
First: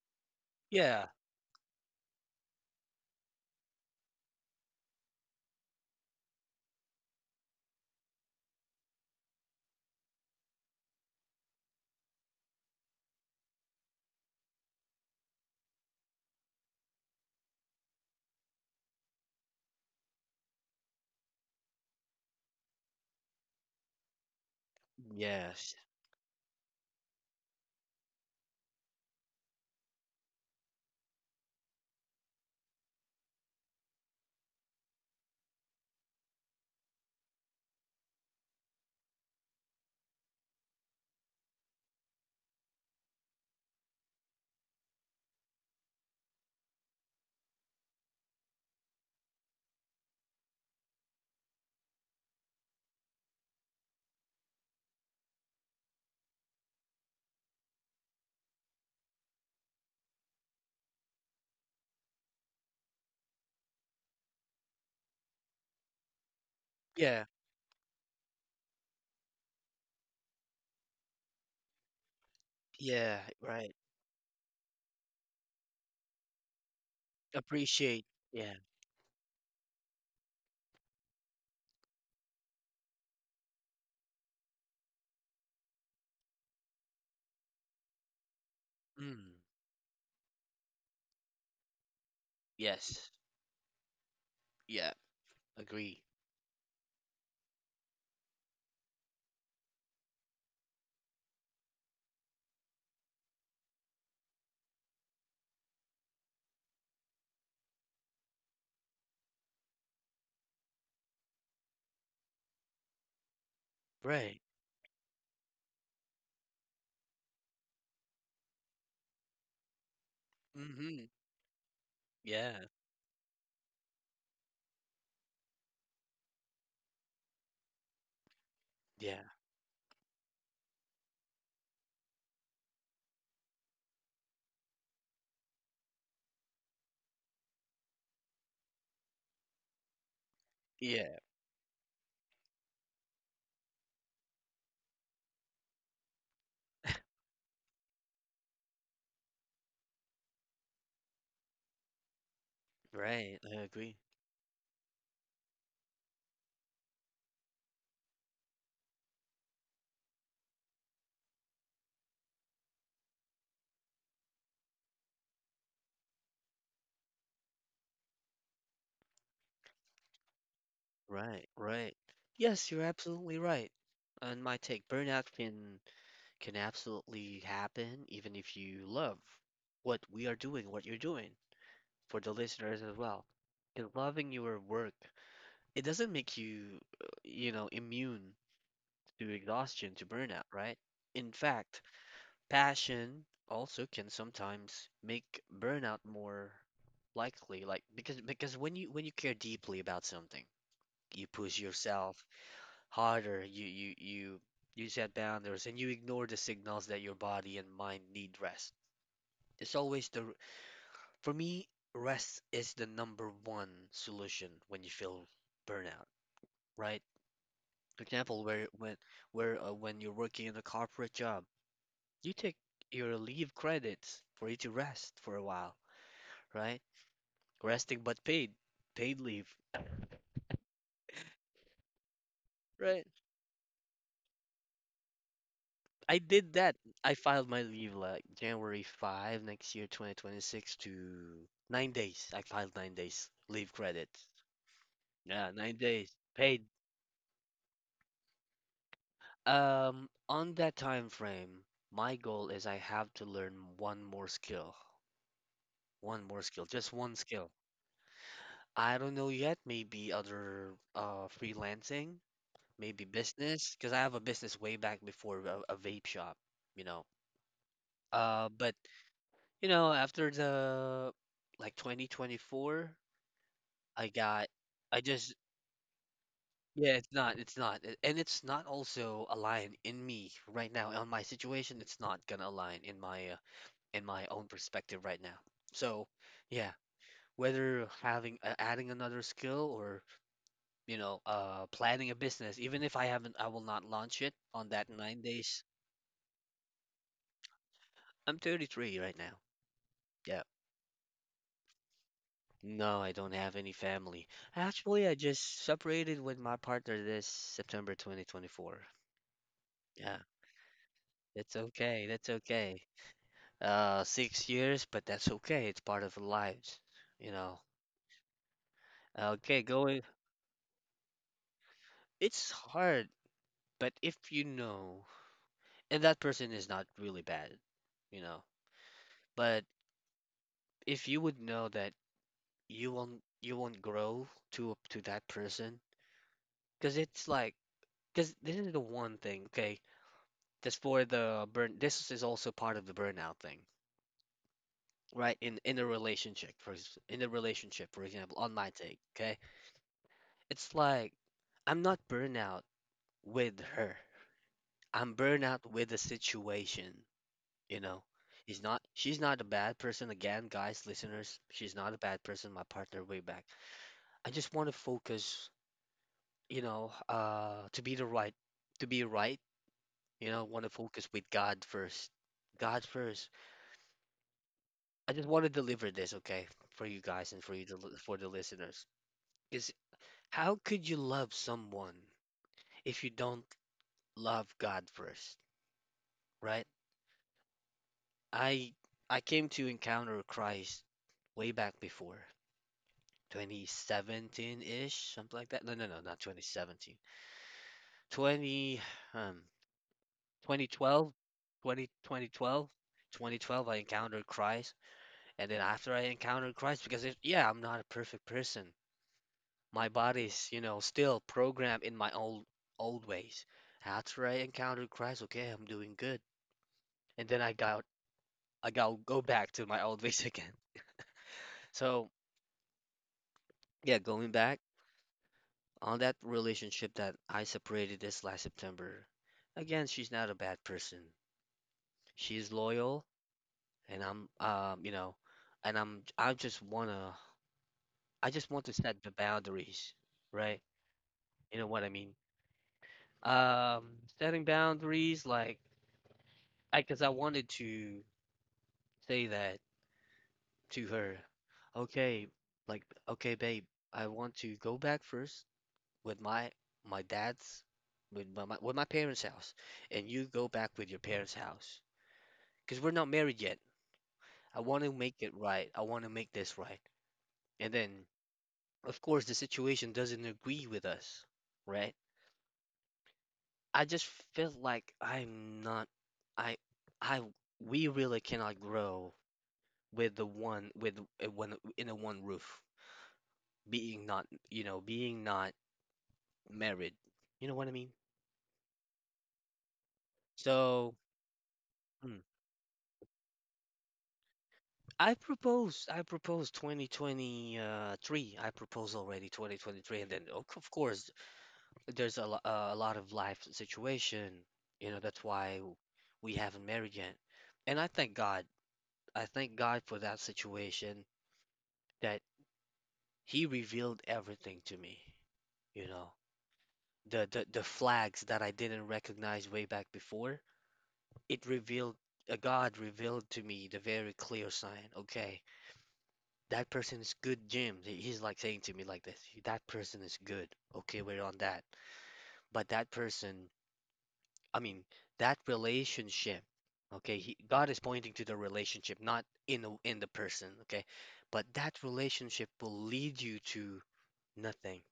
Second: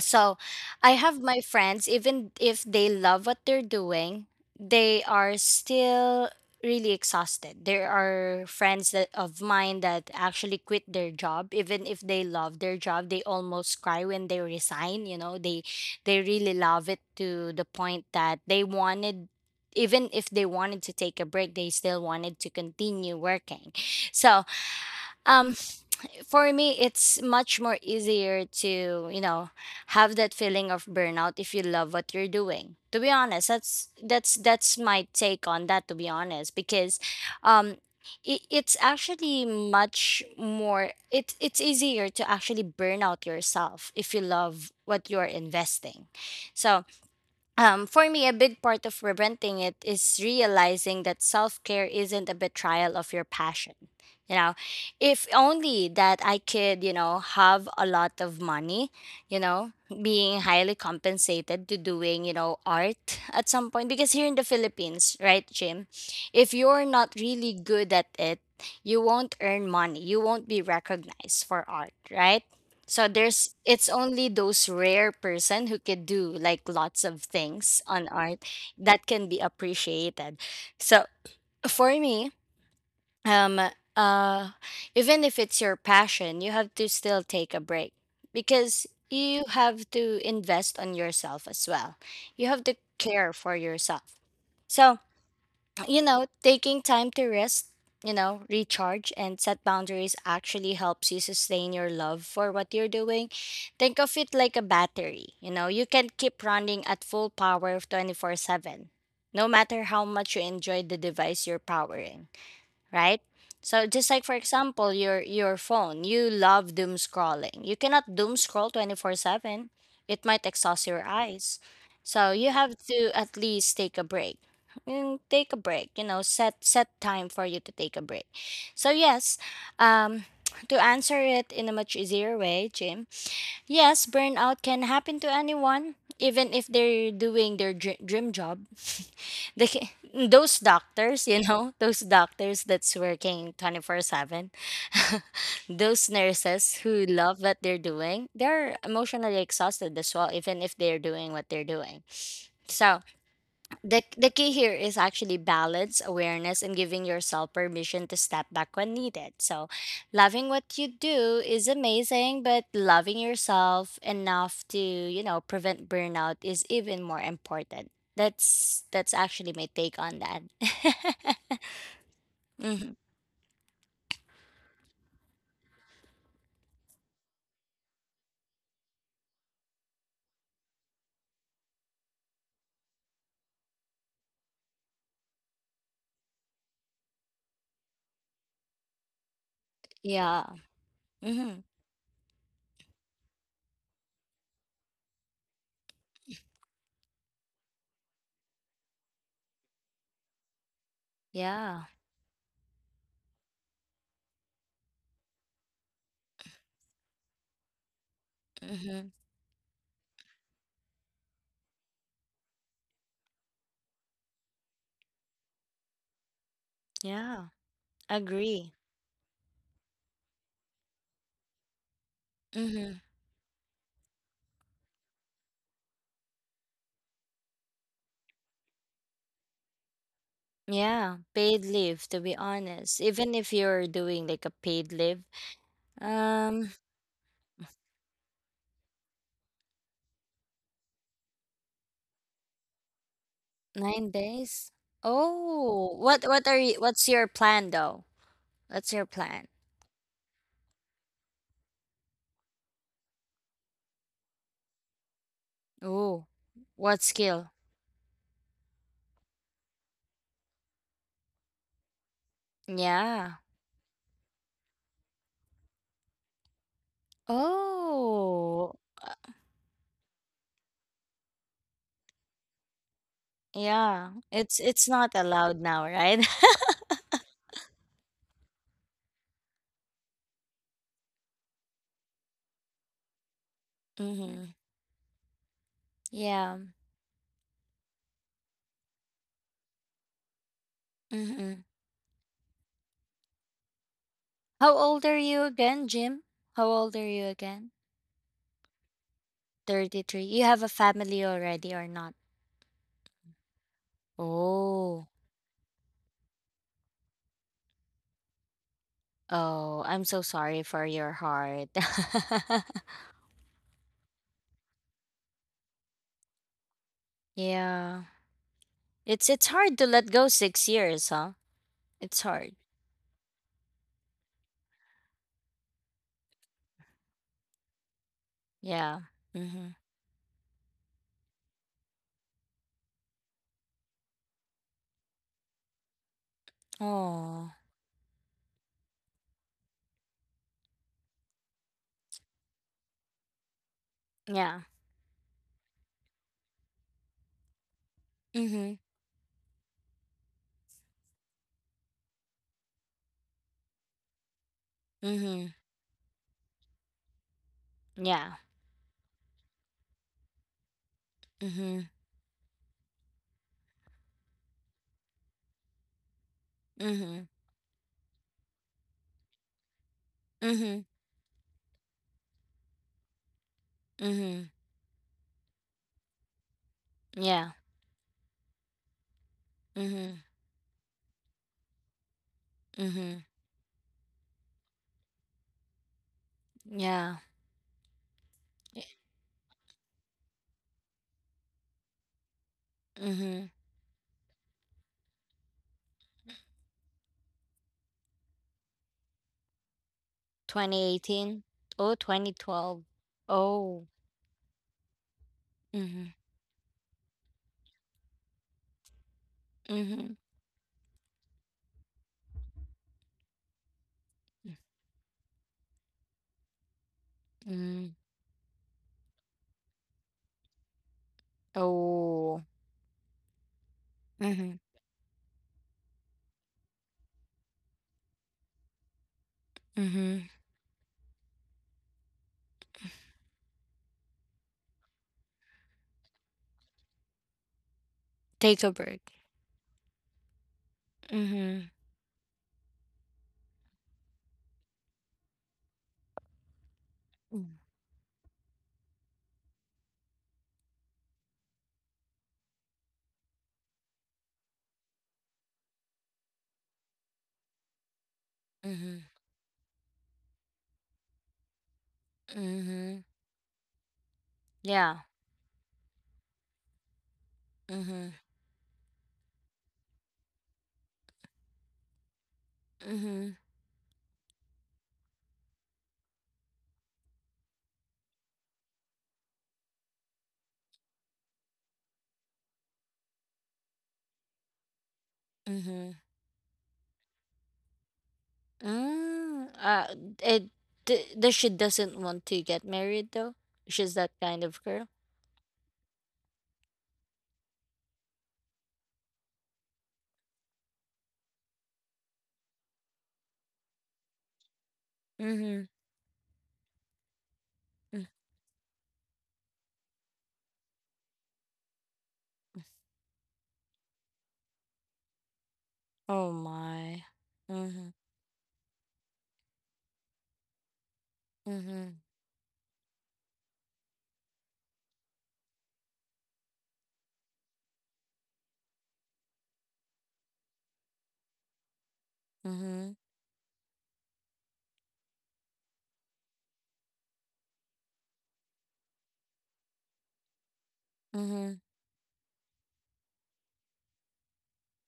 S2: So I
S1: Yeah.
S2: have my friends, even if they love what they're doing, they are still really exhausted. There are friends that of mine that actually quit their job even if they love their job. They almost cry when they resign, you know. They really love it to the point that they wanted, even if they wanted to take a break, they still wanted to continue working. So, um
S1: Yes.
S2: for me, it's much more easier to, you know, have that feeling of burnout if you love what you're doing, to be honest. That's my take on that, to be honest, because um it's actually much more, it's easier to actually burn out yourself if you love what you're investing. So, For me, a big part of preventing it is realizing that self care isn't a betrayal of your passion. You know, if only that I could, you know, have a lot of money, you know, being highly compensated to doing, you know, art at some point. Because here in the Philippines, right, Jim, if you're not
S1: Yeah.
S2: really good at it, you won't earn money. You won't be recognized for art, right? So
S1: Yeah.
S2: there's
S1: Right.
S2: it's only those rare person who could do like lots of things
S1: Appreciate.
S2: on art
S1: Yeah.
S2: that can be appreciated. So for me, um uh even if it's your passion, you have to still take a break because
S1: Mm.
S2: you have to invest on yourself as well. You have to
S1: Yes.
S2: care for yourself.
S1: Yeah.
S2: So,
S1: Agree.
S2: you know, taking time to rest, you know, recharge and set boundaries actually helps you sustain your love for what you're doing. Think of it like a battery, you know, you can keep running at full power 24/7, no matter how much you enjoy the device you're powering, right? So just like, for
S1: Right.
S2: example, your phone, you love doom scrolling. You cannot doom scroll 24/7. It might exhaust your
S1: Mm-hmm.
S2: eyes. So you
S1: Yeah.
S2: have to at least take a break. Mm, take a break, you know, set time for you to take a break. So
S1: Yeah.
S2: yes, um to answer it in a much easier way, Jim. Yes, burnout can happen to anyone, even if they're doing their dream job. [LAUGHS] Those
S1: Yeah.
S2: doctors, you know, [LAUGHS] those doctors that's working 24/7, [LAUGHS] those nurses who love what they're doing, they're emotionally exhausted as well, even if they're doing what they're doing. So,
S1: Right. I agree.
S2: the key here is actually balance, awareness, and giving yourself permission to step back when needed. So, loving what you do is amazing, but loving yourself enough to, you know, prevent burnout is even more important. That's actually my take on that.
S1: Right. Right.
S2: [LAUGHS]
S1: Yes, you're
S2: Hmm.
S1: absolutely right. And my take, burnout can absolutely happen even if you love what we are doing, what you're doing for the listeners as well. Because loving your work, it doesn't make you, immune to exhaustion, to burnout,
S2: Yeah.
S1: right? In
S2: Hmm.
S1: fact, passion also can sometimes make burnout more likely, like because when you care deeply about something, you push
S2: Yeah.
S1: yourself harder, you set boundaries and you ignore the signals that your body and mind need rest.
S2: Hmm.
S1: It's always the For me, rest is the number one solution when you feel burnout, right?
S2: Yeah.
S1: For example,
S2: Agree.
S1: where when you're working in a corporate job, you take
S2: Hmm.
S1: your leave credits for you to rest for a while, right? Resting but paid leave,
S2: Yeah. Paid leave, to be honest.
S1: right?
S2: Even if you're doing like a paid leave,
S1: I did
S2: um.
S1: that. I filed my leave like January 5 next year, 2026 to 9 days. I filed 9 days leave credit.
S2: 9 days?
S1: Yeah, nine
S2: Oh,
S1: days
S2: what are
S1: paid.
S2: you, what's your plan though? What's your plan?
S1: On that time frame, my goal is I have to learn one
S2: Oh,
S1: more skill, just
S2: what
S1: one skill.
S2: skill?
S1: I don't know yet, maybe other freelancing, maybe
S2: Yeah.
S1: business, because I have a business way back before a vape shop, you know.
S2: Oh,
S1: But
S2: uh,
S1: after the like 2024, I
S2: yeah.
S1: got,
S2: It's
S1: I
S2: not
S1: just,
S2: allowed now, right? [LAUGHS]
S1: yeah, it's not, a- and it's not also aligned in me right now on my situation. It's not gonna align in my own
S2: Mm-hmm.
S1: perspective right now. So,
S2: Yeah.
S1: yeah, whether having adding another skill or
S2: Mm-hmm.
S1: planning a business, even if I haven't, I will not launch it on
S2: How
S1: that
S2: old are
S1: nine
S2: you
S1: days.
S2: again, Jim? How old are you again?
S1: I'm 33 right now.
S2: 33.
S1: Yeah.
S2: You have a family already or not?
S1: No, I don't have any family.
S2: Oh.
S1: Actually, I just separated with my partner this September 2024.
S2: Oh, I'm
S1: Yeah,
S2: so sorry for your
S1: that's
S2: heart.
S1: okay. That's okay.
S2: [LAUGHS]
S1: 6 years, but that's okay. It's part of lives, you know.
S2: Yeah. It's
S1: Okay,
S2: hard to
S1: going.
S2: let go 6 years, huh? It's
S1: It's
S2: hard.
S1: hard, but if you know, and that person is not really bad, you know.
S2: Yeah.
S1: But
S2: Mm-hmm.
S1: if you would know that you won't grow to up to that person, because it's
S2: Oh.
S1: like, because this is the one thing. Okay, that's for the burn. This is also part of the burnout thing,
S2: Yeah.
S1: right? In a relationship, for example, on my
S2: Mm-hmm.
S1: take, okay? It's like I'm not burnout with her. I'm
S2: Mm-hmm.
S1: burnout with the situation, you know.
S2: Yeah.
S1: He's not, She's not a bad person. Again, guys, listeners, she's
S2: Mm-hmm.
S1: not a bad person, my partner way back. I just want to focus,
S2: Mm-hmm.
S1: to be to be right, want to
S2: Mm-hmm.
S1: focus with God first. God first.
S2: Mm-hmm.
S1: I just want to deliver this, okay, for you guys and for
S2: Yeah.
S1: you to, li- for the listeners. Is
S2: Mm-hmm.
S1: how could you love someone if you
S2: Mm-hmm.
S1: don't love God first, right?
S2: Yeah.
S1: I I came to encounter Christ way back before
S2: Mm-hmm.
S1: 2017-ish, something like that. No, no, no, not 2017. 20 um 2012,
S2: 2018.
S1: 20
S2: Oh, twenty
S1: 2012.
S2: twelve.
S1: 2012 I
S2: Oh.
S1: encountered Christ and then after I
S2: Mm-hmm.
S1: encountered Christ yeah, I'm not a perfect person. My
S2: Mm-hmm.
S1: body's still programmed in my old ways. After I encountered Christ, okay, I'm doing good. And then I got
S2: Mm-hmm.
S1: I got go back to my old ways [LAUGHS] again. So
S2: Oh.
S1: yeah, going
S2: Mm-hmm.
S1: back on that relationship that I separated this last September. Again, she's
S2: Mm-hmm.
S1: not a bad person. She's loyal, and I'm um, you know, and I'm I just wanna I just
S2: Take
S1: want
S2: a
S1: to set
S2: break.
S1: the boundaries, right? You know
S2: Mm-hmm.
S1: what I mean? Um, Setting boundaries like I because I wanted to say that to her, okay, like, okay, babe, I want to go back first with my my dad's with my, my with my
S2: Mm-hmm.
S1: parents' house, and you go back with your parents' house, because we're
S2: Mm-hmm.
S1: not married yet. I want to
S2: Yeah.
S1: make it right. I want to make this right. And then,
S2: Mm-hmm.
S1: of course, the situation doesn't agree with us, right?
S2: Mm-hmm.
S1: I just feel like I'm not. I I we really cannot grow with the one with one in the one roof, being not, being not
S2: Mm-hmm.
S1: married. You know what I mean?
S2: Mm. uh, it,
S1: So
S2: th- the she doesn't
S1: mm,
S2: want to get married though. She's that kind of girl.
S1: I proposed 2023. I proposed already 2023, and then of course there's a lot of life situation. You know, that's why
S2: Mm-hmm.
S1: we haven't married yet. And I
S2: mm,
S1: thank God. I thank God for that situation that He revealed everything to me. You know,
S2: Oh my.
S1: the
S2: Mm-hmm.
S1: flags that I didn't recognize way back before it
S2: Mm-hmm.
S1: revealed a God revealed to me the very clear sign. Okay, that person is good, Jim. He's like saying to me like this, that person is good. Okay, we're on that. But that
S2: Mm-hmm.
S1: person, I mean, that relationship, okay, God is pointing to the relationship, not in the person, okay? But
S2: Mm-hmm.
S1: that relationship will lead you to nothing,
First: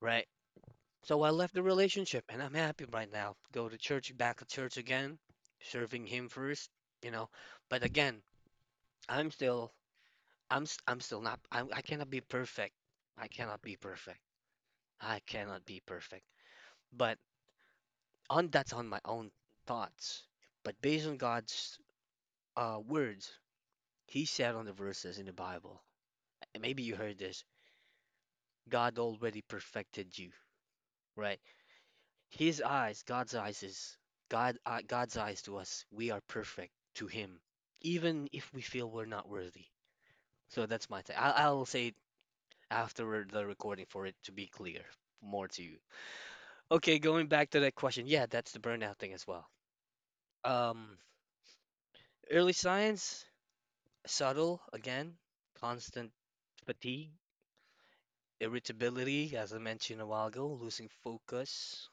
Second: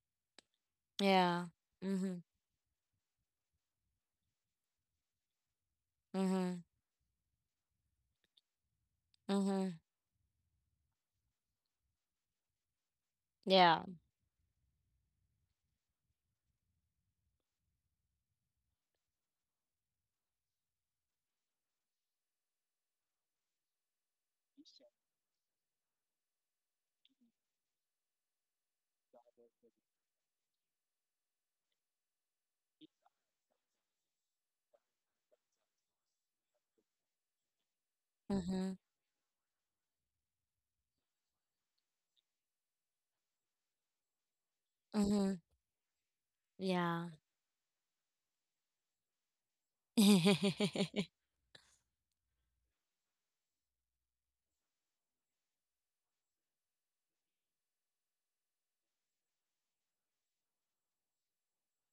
S1: right? So I
S2: Yeah.
S1: left the
S2: Mm-hmm.
S1: relationship and I'm happy right now. Go to church, back to church again, serving him
S2: Mm-hmm.
S1: first, you know. But again, I'm still
S2: Mm-hmm.
S1: I'm s- I'm still not I'm, I cannot be perfect. I cannot be
S2: Yeah.
S1: perfect. I cannot be perfect. But on that's on my own thoughts. But based on God's words, He said on the verses in the Bible. And maybe you heard this. God already perfected you, right? His eyes, God's eyes is God. God's eyes to us, we are perfect to Him, even if we
S2: Mm-hmm.
S1: feel we're not worthy. So that's my take. I'll say after the recording for it to be clear
S2: Mm-hmm.
S1: more to you. Okay,
S2: Yeah.
S1: going back to that question. Yeah, that's the burnout thing as well.
S2: [LAUGHS]
S1: Um, Early signs, subtle again, constant fatigue, irritability, as I mentioned a while ago, losing focus.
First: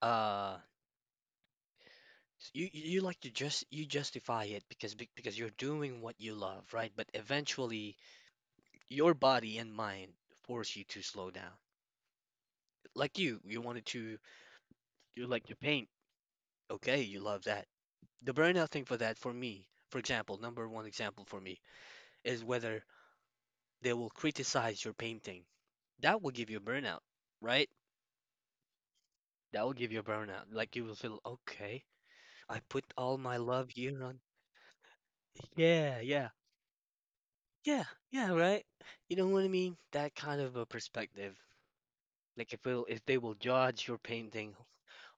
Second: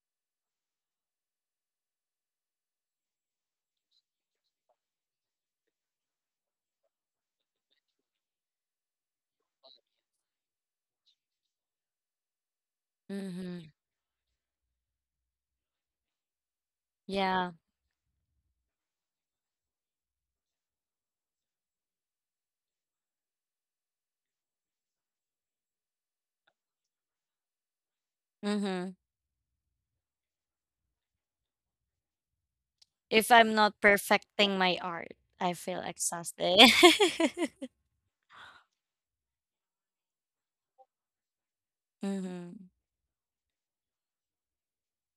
S1: Uh, you like to just you justify it because you're doing what you love, right? But eventually, your body and mind force you to slow down. Like you,
S2: Mm-hmm.
S1: you wanted to you like to paint. Okay, you love
S2: Yeah.
S1: that. The burnout thing for that, for me, for example, number one example for me is whether they will criticize your painting. That will give you a burnout, right?
S2: Mm-hmm.
S1: That will give you a burnout. Like you will feel, okay, I put all
S2: If
S1: my
S2: I'm
S1: love
S2: not
S1: here on.
S2: perfecting my art, I feel
S1: Yeah, yeah,
S2: exhausted. [LAUGHS]
S1: yeah, yeah, right? You know what I mean? That kind of a perspective. Like
S2: Mm-hmm.
S1: if they will judge your painting,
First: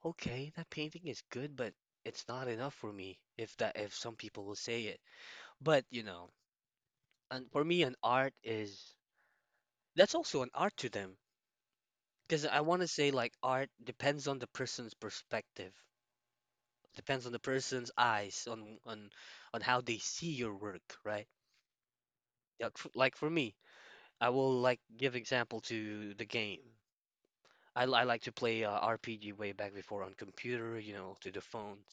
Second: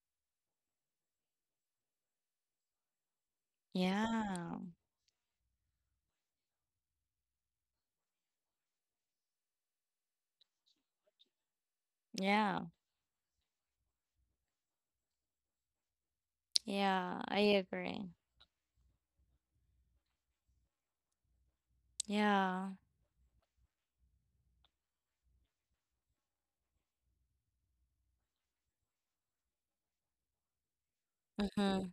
S1: okay, that painting is good, but it's not enough for me. If some people will
S2: Yeah.
S1: say it, but and for me, an art is that's also an art to them. Because I
S2: Yeah.
S1: want to say, like, art depends on the person's perspective,
S2: Yeah,
S1: depends on the
S2: I
S1: person's
S2: agree.
S1: eyes, on how they see your work, right? Yeah,
S2: Yeah.
S1: like for me, I will like give example to the game. I like to play RPG way back before on computer, to the phone.
S2: Mhm.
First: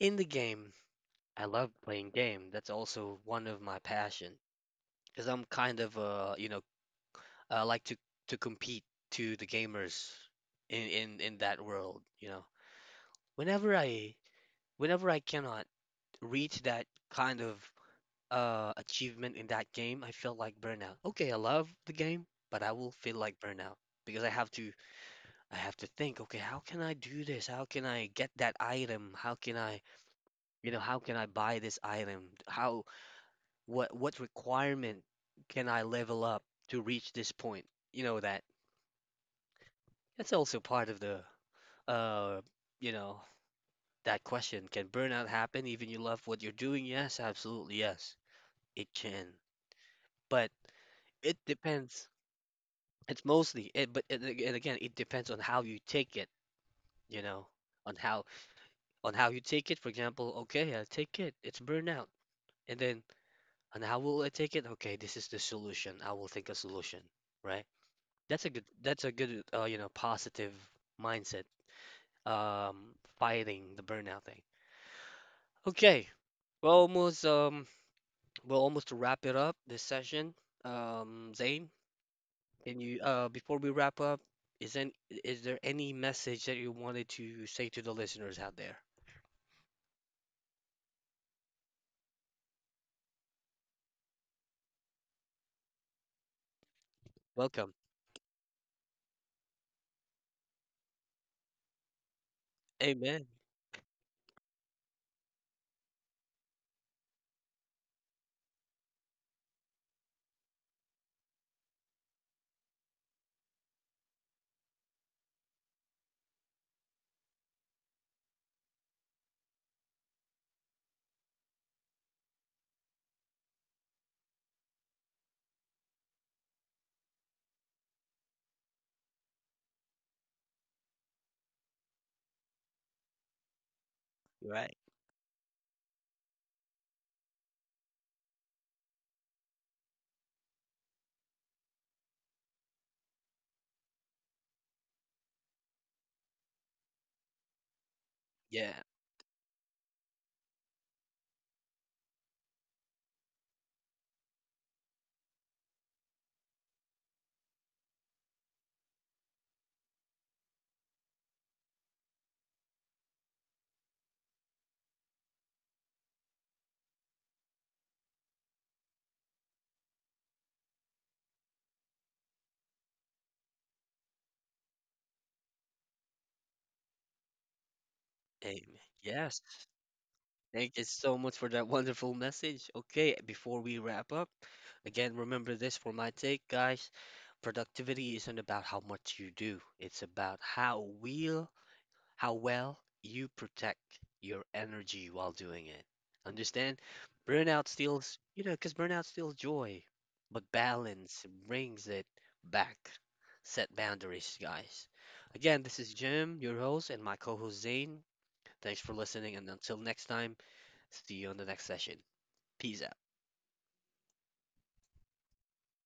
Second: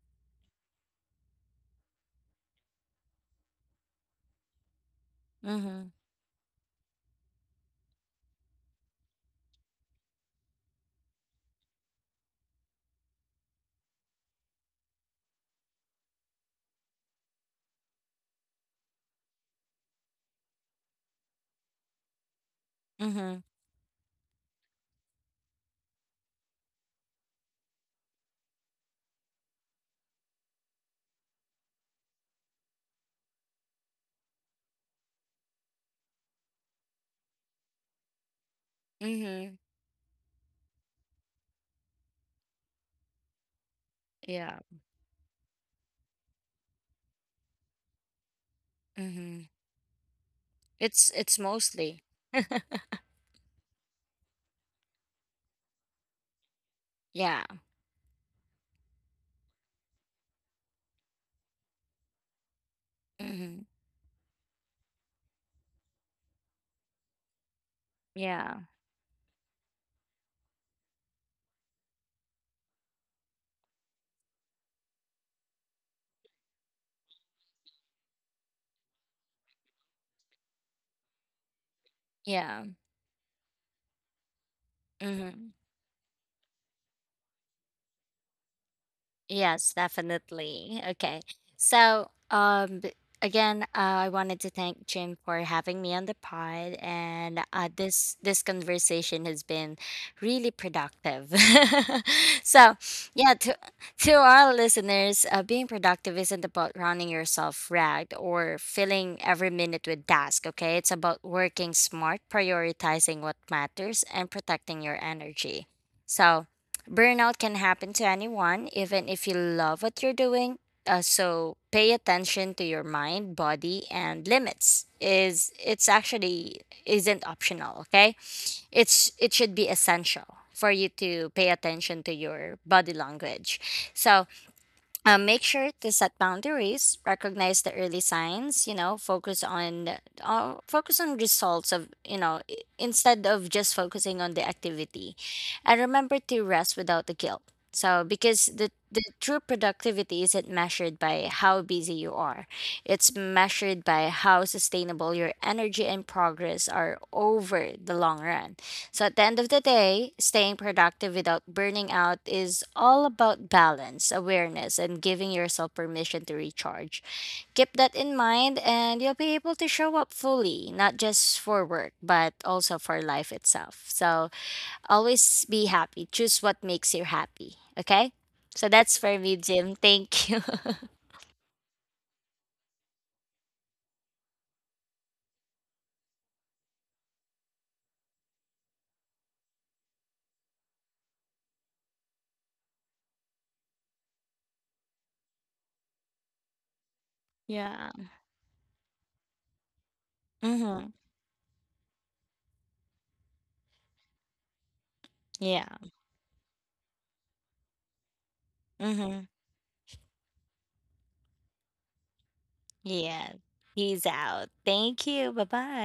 S1: In the game, I love playing game. That's also one of my passion because I'm kind
S2: Mhm.
S1: of I like to compete to the gamers in that world. whenever I whenever I cannot reach that kind of achievement in that game, I feel like burnout. Okay, I love the game, but I will feel like
S2: Mhm.
S1: burnout because I have to think, okay, how can I do this? How can I get that item? How can I how can I buy this item? How what requirement can I level up to reach this point? You know that.
S2: Mhm.
S1: That's also part of the uh you know That
S2: Yeah.
S1: question, can burnout happen even you love what you're doing? Yes, absolutely yes. It can.
S2: Mhm.
S1: But
S2: It's
S1: it
S2: mostly.
S1: depends.
S2: [LAUGHS]
S1: It's mostly it but it, And again, it depends on how you take it, you
S2: Yeah.
S1: know, on how on how you take it. For example, okay, I take it. It's burnout. And then
S2: Mhm.
S1: on how will I take it? Okay, this is the solution. I will think a solution, right? That's a
S2: Yeah.
S1: good that's a good positive mindset um fighting the burnout thing. Okay. We're almost, well, almost to wrap it up this session, Zane,
S2: Yeah.
S1: can you before we wrap up, is any, is
S2: Mhm.
S1: there any message that you wanted to say to the listeners out there?
S2: Yes, definitely. Okay. So, again, I wanted to thank Jim for having me on the pod, and
S1: Welcome.
S2: this conversation has been really productive. [LAUGHS] So,
S1: Amen.
S2: yeah, to our listeners, being productive isn't about running yourself ragged or filling every minute with tasks. Okay, it's about working smart, prioritizing what matters, and protecting your energy. So. Burnout can happen to anyone, even if you love what you're doing. So pay attention to your mind, body, and limits. Is It's actually isn't optional. Okay, it should be essential for you to pay attention to your body language. So,
S1: Right.
S2: make sure to set boundaries, recognize the early signs, you know, focus on results of, you know, instead of just focusing on the activity, and remember to rest without the guilt. So, because the
S1: Yeah.
S2: the true productivity isn't measured by how busy you are, it's measured by how sustainable your energy and progress are over the long run. So at the end of the day, staying productive without burning out is all about balance, awareness, and giving yourself permission to recharge. Keep that in mind, and you'll be able to show up fully, not just for work, but also for life itself. So always be happy. Choose what makes you happy. Okay? So
S1: Amen.
S2: that's for me,
S1: Yes.
S2: Jim. Thank you. [LAUGHS]
S1: Thank you so much for that wonderful message. Okay, before we wrap up, again, remember this for my take, guys. Productivity isn't about how much you do. It's about how well you protect your energy while doing it. Understand? Burnout
S2: Yeah.
S1: steals, you know, because burnout steals joy, but
S2: Mm-hmm.
S1: balance brings it back. Set boundaries, guys. Again,
S2: Yeah.
S1: this is Jim, your host, and my co host Zane. Thanks for
S2: Mm-hmm.
S1: listening, and until next time, see you on the next session. Peace out.
S2: Yeah. He's out. Thank you. Bye bye.